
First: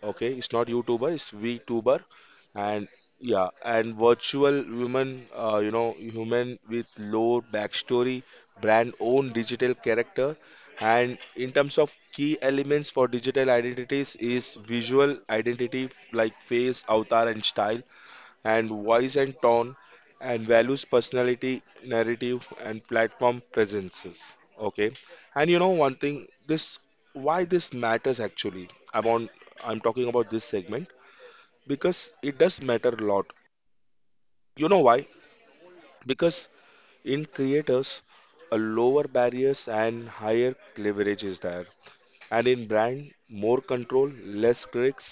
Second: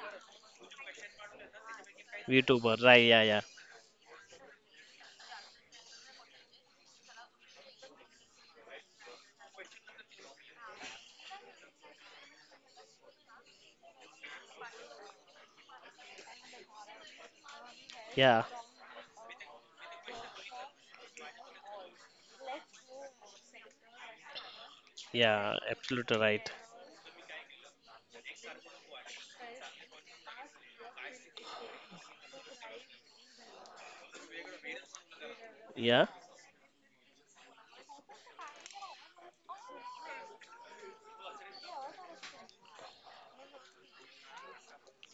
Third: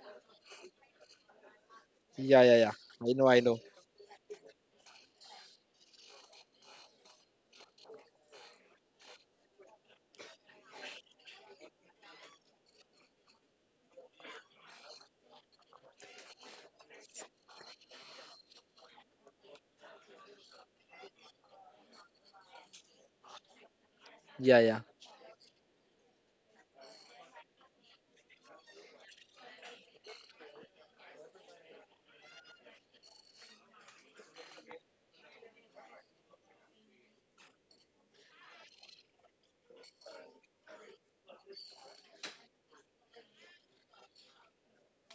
Speaker 1: Okay, it's not YouTuber, it's VTuber,
Speaker 3: Yeah, yeah, yeah.
Speaker 2: YouTuber,
Speaker 1: and
Speaker 2: right,
Speaker 3: I
Speaker 2: yeah,
Speaker 3: know, I
Speaker 2: yeah.
Speaker 1: yeah,
Speaker 3: know.
Speaker 1: and virtual women, human with low backstory, brand own digital character, and in terms of key elements for digital identities is visual identity like face, avatar, and style,
Speaker 2: Yeah,
Speaker 1: and voice and tone and values personality narrative and platform presences.
Speaker 3: Yeah, yeah.
Speaker 1: Okay, and
Speaker 2: yeah,
Speaker 1: you know one thing,
Speaker 2: absolutely right.
Speaker 1: this why this matters actually, i'm on I'm talking about this segment because it does matter a lot. You know why?
Speaker 2: Yeah,
Speaker 1: Because in creators a lower barriers and higher leverage is there, and in brand more control, less clicks,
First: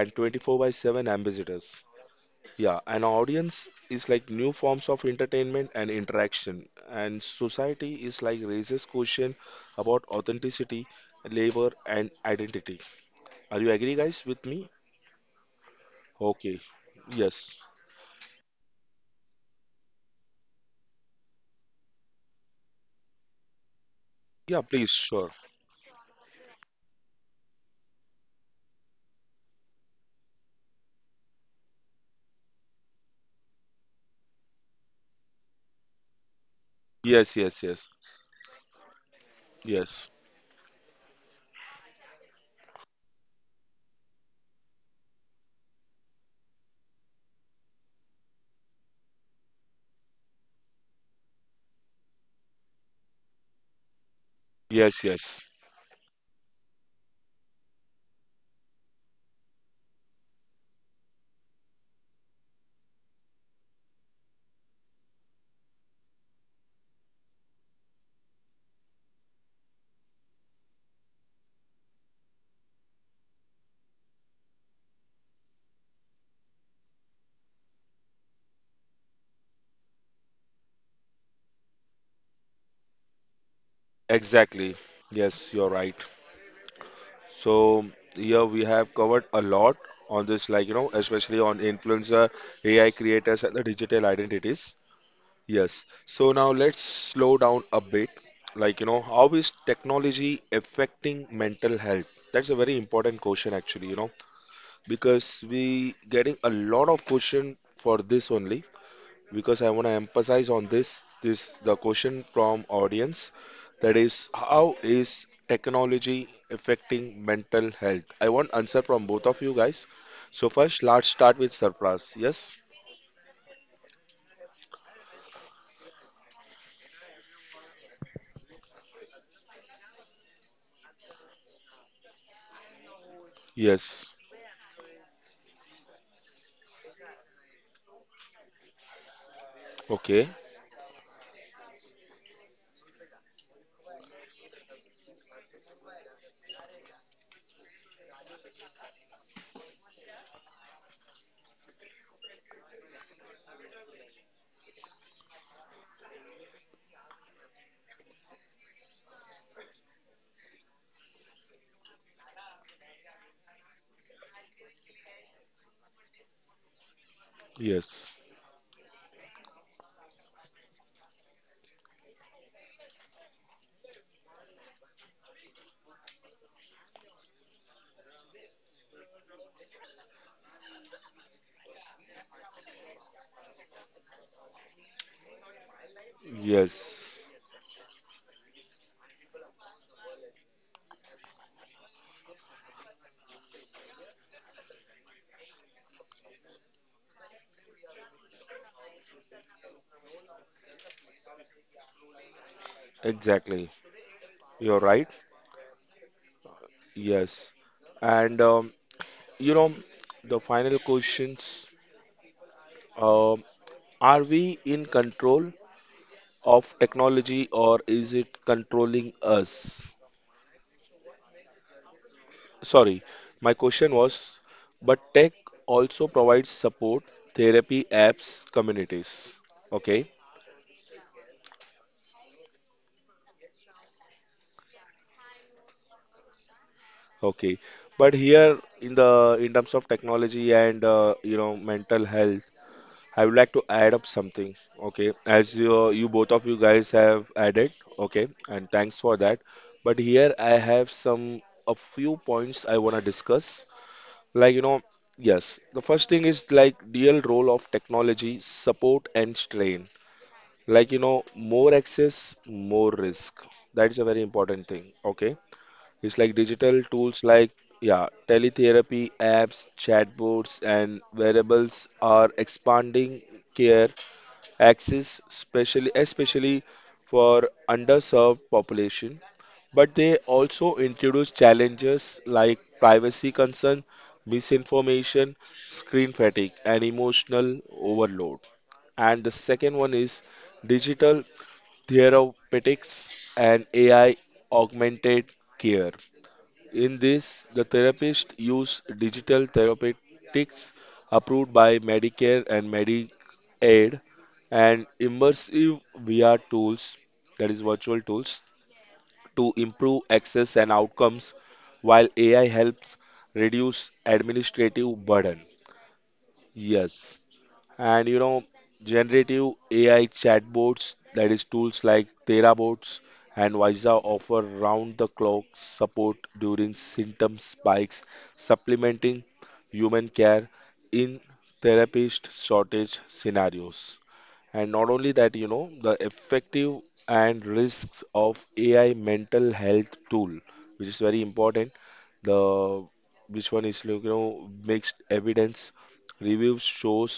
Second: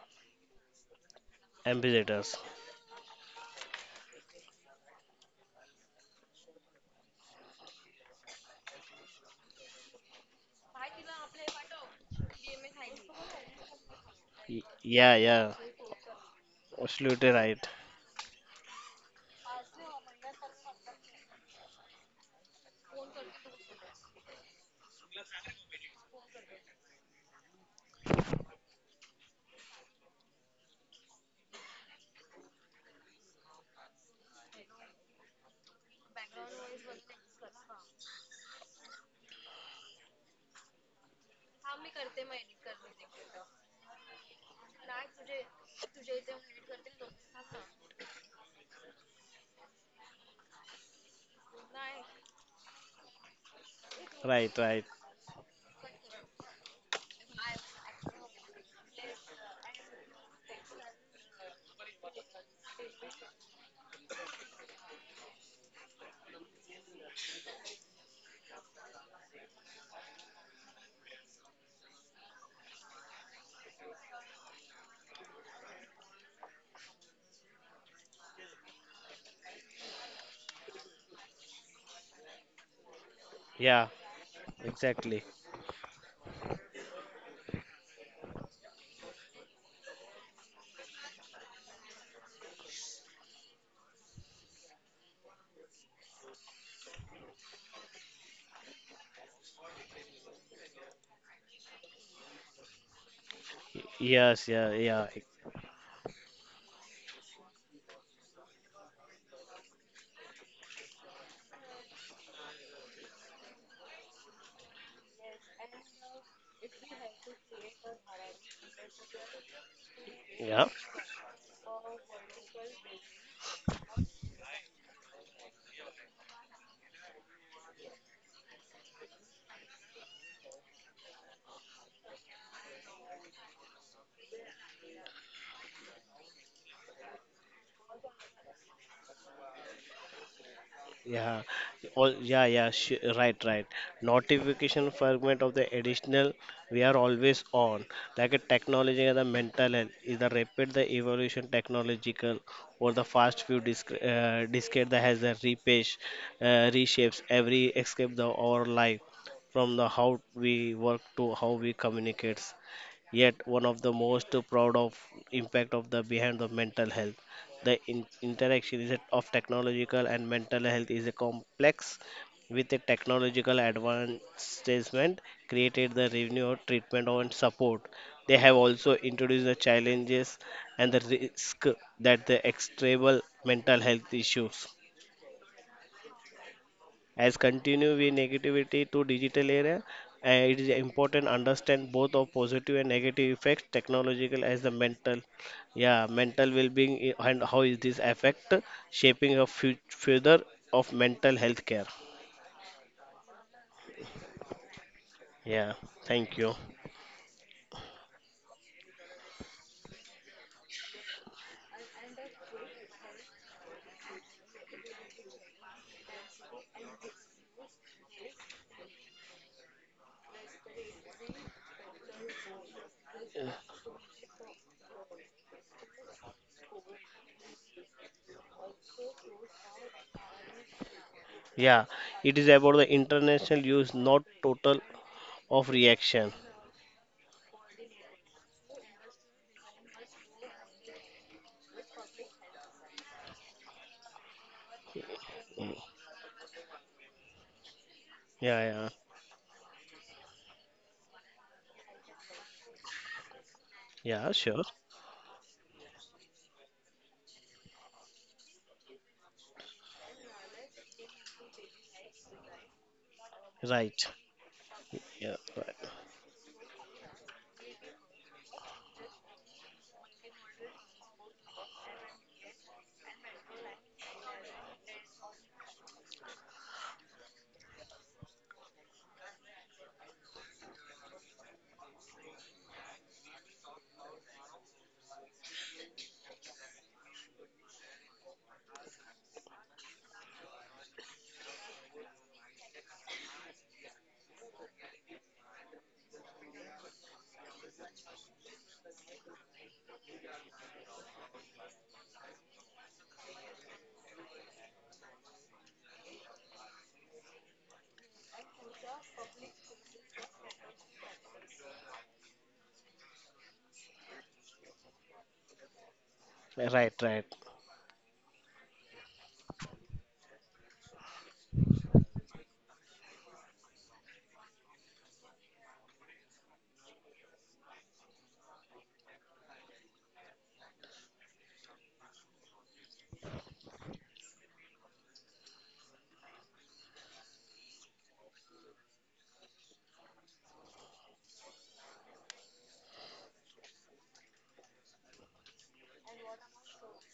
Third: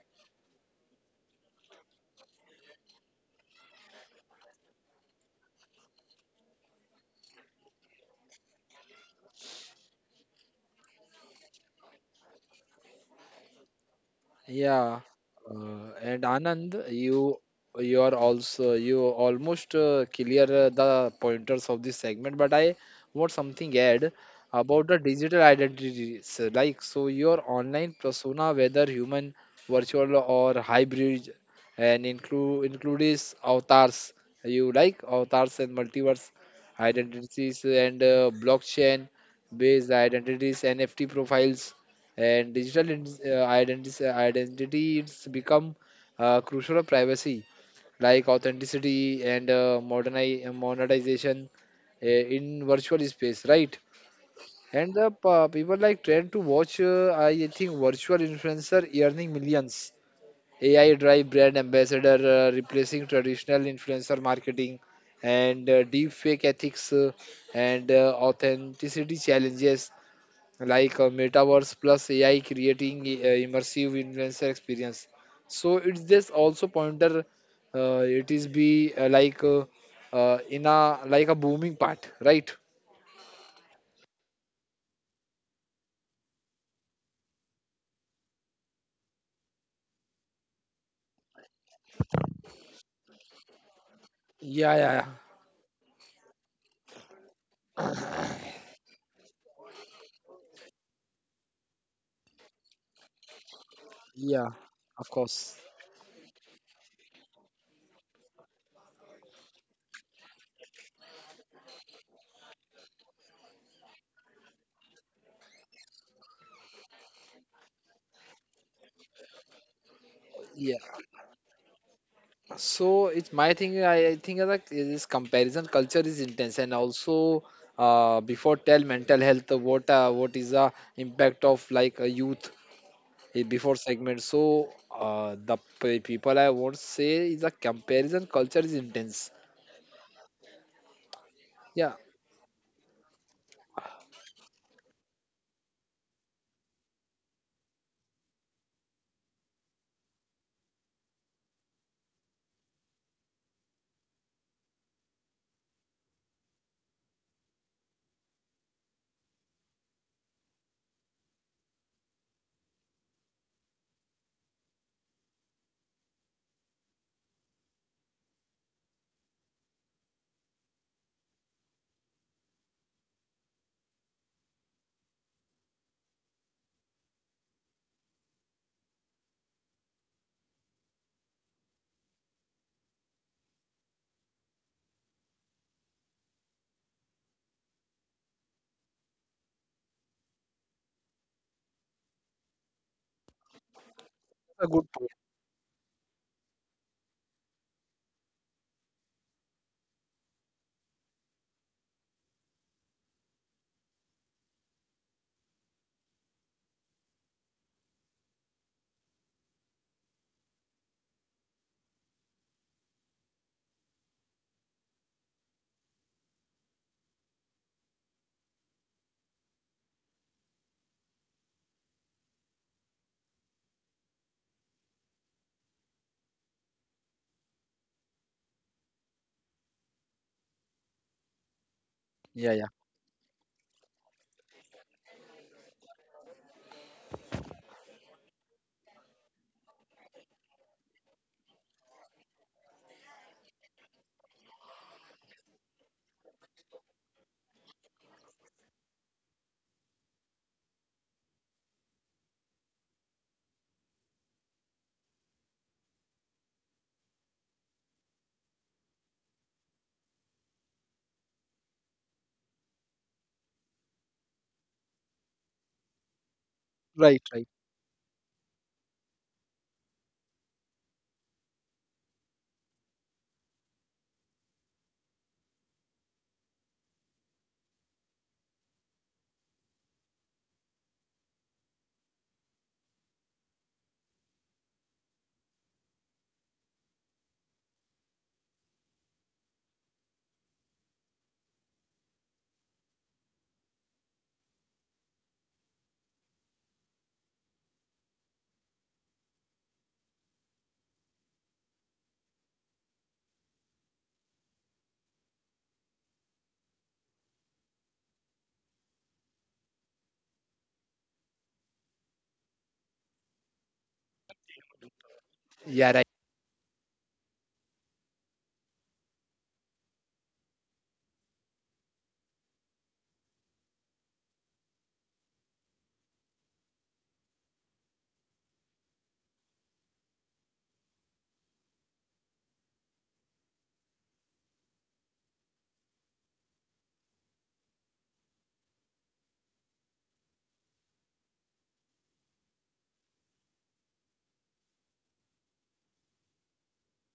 Speaker 1: and 24 by 7 ambassadors.
Speaker 2: ambassadors.
Speaker 1: Yeah, an audience is like new forms of entertainment and interaction, and society is like raises question about authenticity, labor, and identity. Are you agree, guys, with me?
Speaker 2: Y-
Speaker 3: Yeah,
Speaker 2: Yeah, yeah,
Speaker 3: and
Speaker 1: Okay.
Speaker 3: Anand,
Speaker 2: absolutely
Speaker 3: you
Speaker 1: Yes.
Speaker 2: right.
Speaker 3: are also you almost clear the pointers of this segment, but I want something add
Speaker 1: Yeah,
Speaker 3: about
Speaker 1: please.
Speaker 3: the
Speaker 1: Sure.
Speaker 3: digital identities. Like so, your online persona, whether human, virtual, or hybrid, and includes avatars. You like avatars and multiverse
Speaker 1: Yes. Yes.
Speaker 3: identities
Speaker 1: Yes.
Speaker 3: and blockchain based
Speaker 1: Yes.
Speaker 3: identities, NFT profiles and digital identity it's become crucial of privacy like authenticity and monetization uh, in virtual space right
Speaker 2: Right.
Speaker 3: and
Speaker 1: Yes.
Speaker 3: the
Speaker 1: Yes.
Speaker 3: people like trend to watch I think virtual influencer earning millions AI drive brand ambassador replacing traditional influencer marketing and deep fake ethics and authenticity challenges like metaverse plus AI creating immersive influencer experience. So it's this also pointer. It is be like in a like a booming part, right?
Speaker 2: Yeah,
Speaker 1: Exactly.
Speaker 2: exactly.
Speaker 1: Yes, you're right. So here we have covered a lot on this, like you know, especially on influencer, AI creators, and the digital identities.
Speaker 3: Yeah, yeah, yeah.
Speaker 1: Yes. So now let's slow down a bit. Like, you know, how is technology affecting mental health? That's a very important question
Speaker 2: Y-
Speaker 1: actually, you know,
Speaker 2: Yes,
Speaker 3: Yeah,
Speaker 2: yeah, yeah,
Speaker 3: of
Speaker 1: because
Speaker 3: course.
Speaker 1: we getting a lot of question for this only because I want to emphasize on this this the question from audience, that is how is technology affecting mental health? I want answer from both of you guys. So
Speaker 2: yeah.
Speaker 3: Yeah.
Speaker 1: first, let's start with Sarfraz. Yes?
Speaker 3: So it's my thing. I think that this comparison culture is intense, and also before tell mental health. What is the impact of like a youth? Eh, before
Speaker 1: Yes.
Speaker 3: segment. So people I won't say is a comparison culture is intense.
Speaker 1: Okay.
Speaker 2: Yeah,
Speaker 3: Yeah,
Speaker 2: all yeah, right, right. Notification fragment of the additional, we are always on. Like a technology and the mental health is the rapid the evolution technological or the fast few discade that has a repage reshapes every escape the our life from the how we work to how we communicates. Yet one of the most proud of impact of the behind the mental health. The
Speaker 1: Yes.
Speaker 2: interaction is of technological and mental health is a complex with a technological advancement, created the revenue treatment and support. They have also introduced the challenges and the risk that the extreme mental health issues
Speaker 1: Yes.
Speaker 2: as continue with negativity to digital era, it is important understand both of positive and negative effects technological as
Speaker 3: a
Speaker 2: the
Speaker 3: good point.
Speaker 2: mental. Yeah, mental well-being and how is this affect shaping a future of mental health care.
Speaker 1: Exactly. You're right.
Speaker 2: Yeah, thank you.
Speaker 1: Yes. And you know, the final questions, um, are we in control of technology or is it controlling us? Sorry, my question was, but tech also provides support, therapy, apps, communities. Okay.
Speaker 2: Yeah, it is
Speaker 3: Yeah, yeah,
Speaker 2: about the international use, not total of reaction.
Speaker 1: Okay. But here in the in terms of technology and mental health, I would like to add up something, okay? As
Speaker 2: Mm.
Speaker 1: you both of you guys have added, okay?
Speaker 2: Yeah,
Speaker 1: And
Speaker 2: yeah,
Speaker 1: thanks for that. But here I have some a few points I want to discuss.
Speaker 2: yeah,
Speaker 1: Like, you
Speaker 2: sure.
Speaker 1: know, yes, the first thing is like real role of technology, support and strain. Like, you know, more access, more risk. That is a
Speaker 2: Right.
Speaker 1: very important thing, okay?
Speaker 2: Yeah, right,
Speaker 1: It's like digital
Speaker 3: right,
Speaker 1: tools
Speaker 3: right.
Speaker 1: like yeah, teletherapy apps, chatbots, and wearables are expanding care access, especially for underserved population. But they also introduce challenges like privacy concern, misinformation, screen fatigue, and emotional overload. And the second one is digital therapeutics and AI augmented care. In this, the therapist use digital therapeutics approved by Medicare and Medicaid and immersive VR tools, that is virtual tools, to improve access and outcomes while AI helps reduce administrative burden.
Speaker 3: Yeah, right.
Speaker 2: right,
Speaker 1: Yes,
Speaker 2: right.
Speaker 1: and you know generative AI chatbots, that is tools like therabots and Visa, offer round the clock support during symptom spikes, supplementing human care in therapist shortage scenarios. And not only that, you know, the effective and risks of AI mental health tool, which is very important. The which one is like, you know, mixed evidence reviews shows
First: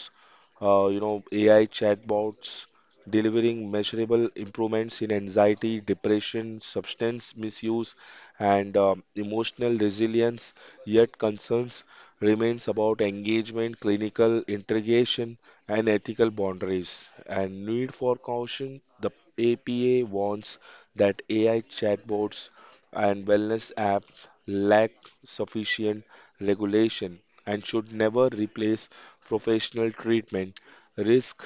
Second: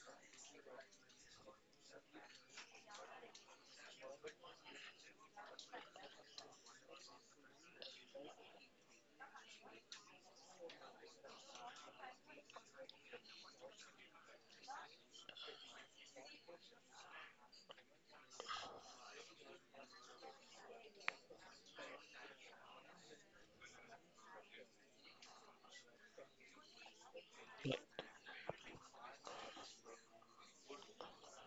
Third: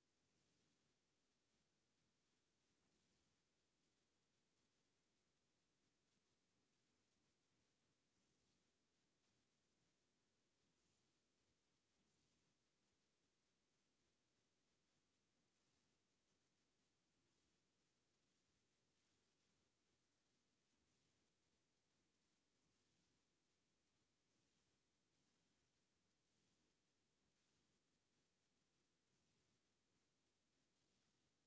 Speaker 1: AI chatbots delivering measurable improvements in anxiety, depression, substance misuse, and emotional resilience. Yet concerns remains about engagement, clinical integration, and ethical boundaries and need for caution. The APA warns that AI chatbots and wellness apps lack sufficient regulation and should never replace professional treatment. Risks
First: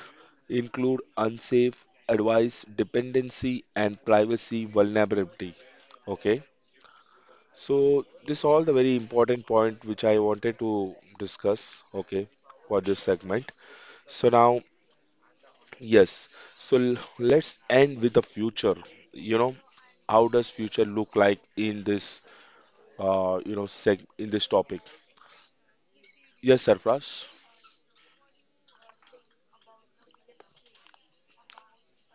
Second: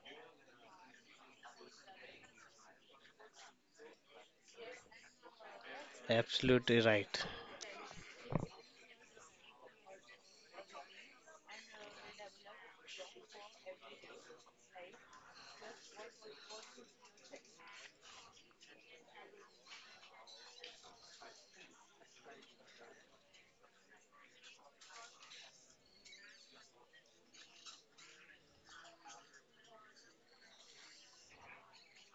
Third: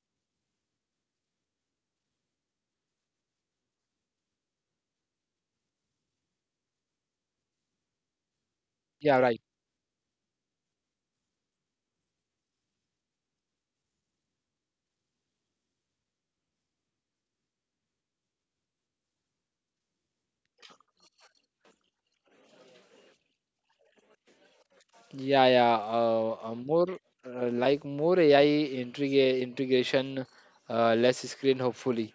Speaker 1: include unsafe advice, dependency, and privacy vulnerability. Okay,
Speaker 2: Absolutely right.
Speaker 1: so this all the very
Speaker 3: Yeah, right.
Speaker 1: important point which I wanted to discuss. Okay, for this segment. So now yes. So let's end with the future. You know, how does future look like in this you know seg in this topic?
Speaker 3: Yeah, yeah.
Speaker 1: Yes, Sarfraz.
Speaker 3: More AI integration, less screen. Hopefully.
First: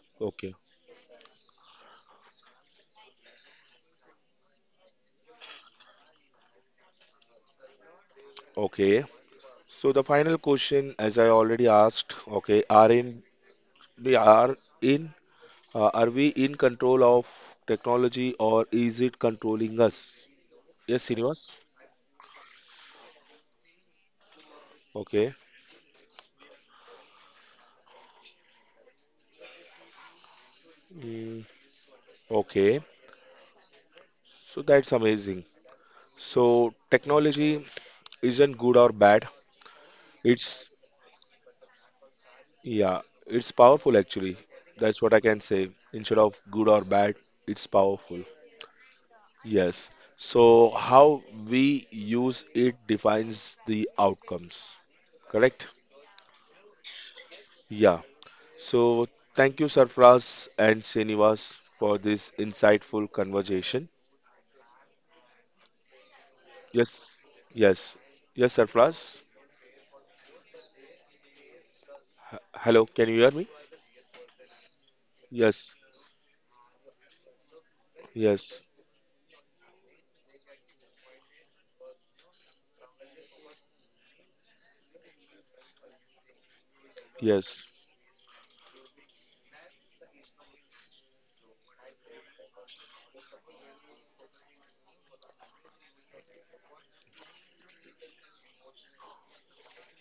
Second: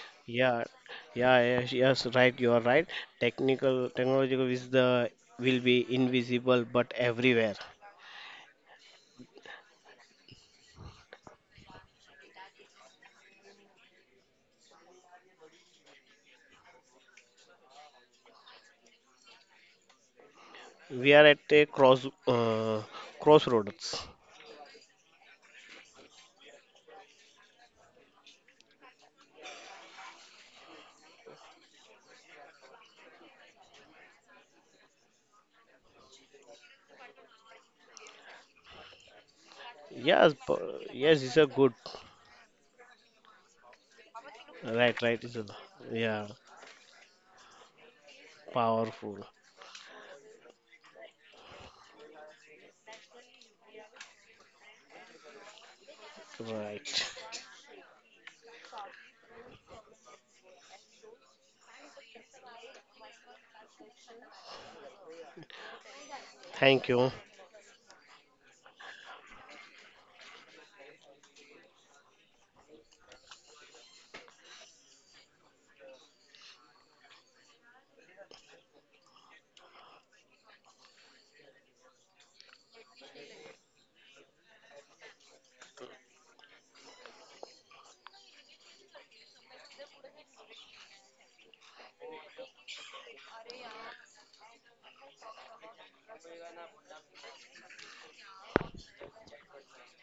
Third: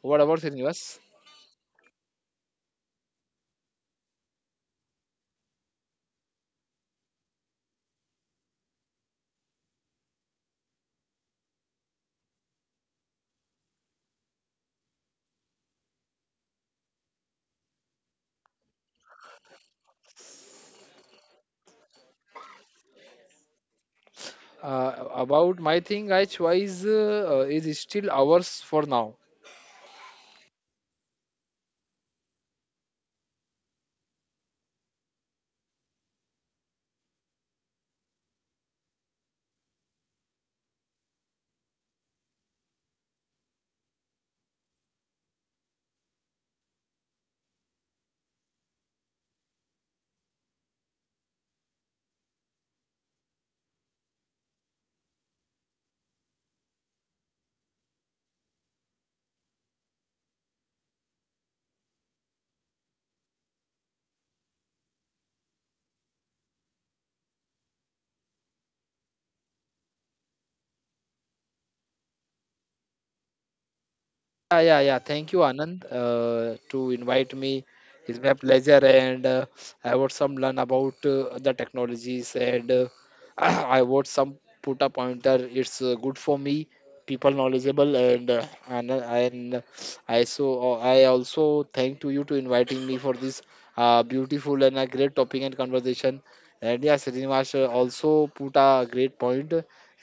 Speaker 3: What about
Speaker 1: Okay.
Speaker 2: Yeah,
Speaker 3: Srinivas?
Speaker 2: yeah, yes, right. You are right. Technical technological is the will be invisible but everywhere.
Speaker 1: Okay. So the final question, as I already asked, okay, are in we are in are we in control of technology or is it controlling us? Yes,
Speaker 2: We are at
Speaker 1: Srinivas.
Speaker 2: a crossroads.
Speaker 1: Okay.
Speaker 3: About my thing, I choice is still ours for now.
Speaker 1: Mm, okay. So that's amazing. So technology isn't good or bad.
Speaker 2: Yes,
Speaker 1: It's
Speaker 2: p- yes, it's a good.
Speaker 1: yeah, it's powerful actually.
Speaker 2: Right,
Speaker 1: That's what I
Speaker 2: right. It's
Speaker 1: can
Speaker 2: a,
Speaker 1: say. Instead
Speaker 2: yeah,
Speaker 1: of good or bad, it's powerful.
Speaker 2: powerful.
Speaker 1: Yes. So how we use it defines the outcomes. Correct?
Speaker 2: Right.
Speaker 1: Yeah. So thank you, Sarfraz and Srinivas, for this insightful conversation.
Speaker 2: Thank
Speaker 1: Yes.
Speaker 2: you.
Speaker 1: Yes. Yes, Sarfraz. Hello, can you hear me?
Speaker 3: Yeah, yeah, yeah. Thank you,
Speaker 1: Yes.
Speaker 3: Anand, to invite me. It's my
Speaker 1: Yes.
Speaker 3: pleasure, and I would some learn about the technologies, and I would some put a pointer. It's good for me, people
Speaker 1: Yes.
Speaker 3: knowledgeable, and I I also thank to you to inviting me for this beautiful and a great topic and conversation. And yeah, Srinivas also put a great point,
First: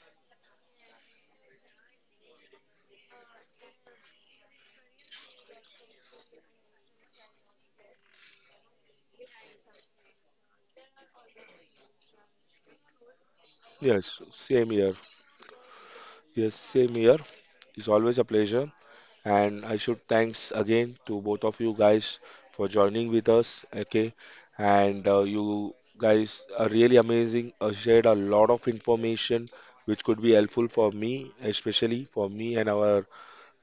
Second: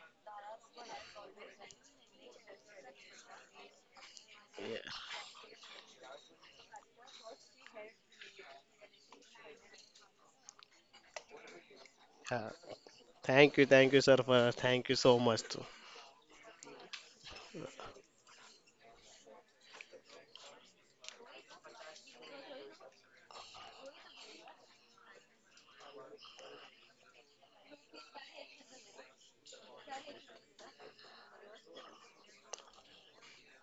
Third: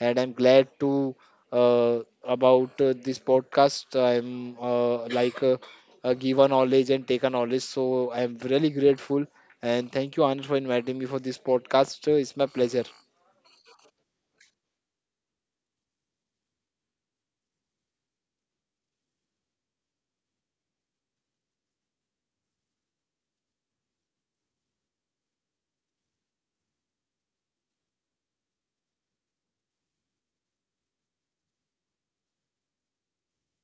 Speaker 3: and I'm glad to about this podcast. I'm
Speaker 2: Yeah.
Speaker 3: like give a knowledge and take a knowledge. So I'm really grateful and thank you Anand for inviting me for this podcast. It's my
Speaker 2: Yeah.
Speaker 3: pleasure.
Speaker 2: Thank you, sir.
Speaker 1: Yes.
Speaker 2: For,
Speaker 1: Same
Speaker 2: thank
Speaker 1: here.
Speaker 2: you so much. Too.
Speaker 1: Yes, same here. It's always a pleasure. And I should thanks again to both of you guys for joining with us. Okay, and you guys are really amazing. Shared a lot of information which could be helpful for me, especially for me and our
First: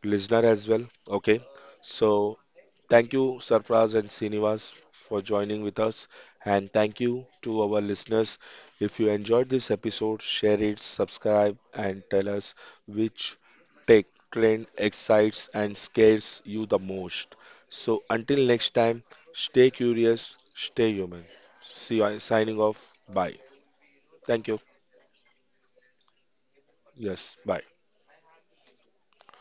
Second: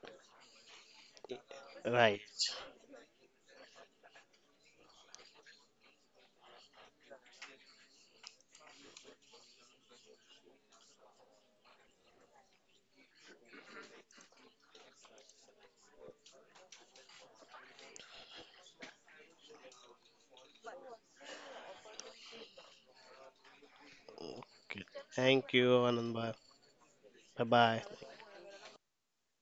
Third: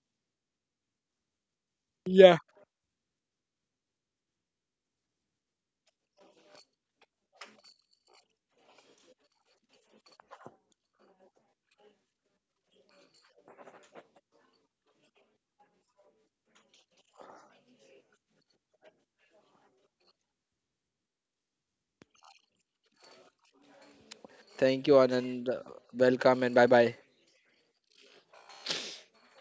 Speaker 1: listener as well. Okay,
Speaker 2: Right.
Speaker 1: so
Speaker 3: Yeah.
Speaker 1: thank you, Sarfraz and Srinivas, for joining with us. And thank you to our listeners. If you enjoyed this episode, share it, subscribe, and tell us which tech trend excites and scares you the most. So until next time, stay curious, stay human. See you. Signing off. Bye. Thank you.
Speaker 2: Okay.
Speaker 3: Thank you Anand.
Speaker 2: Thank you, Anand.
Speaker 3: Welcome and
Speaker 2: Bye
Speaker 3: bye bye.
Speaker 1: Yes. Bye.
Speaker 2: bye.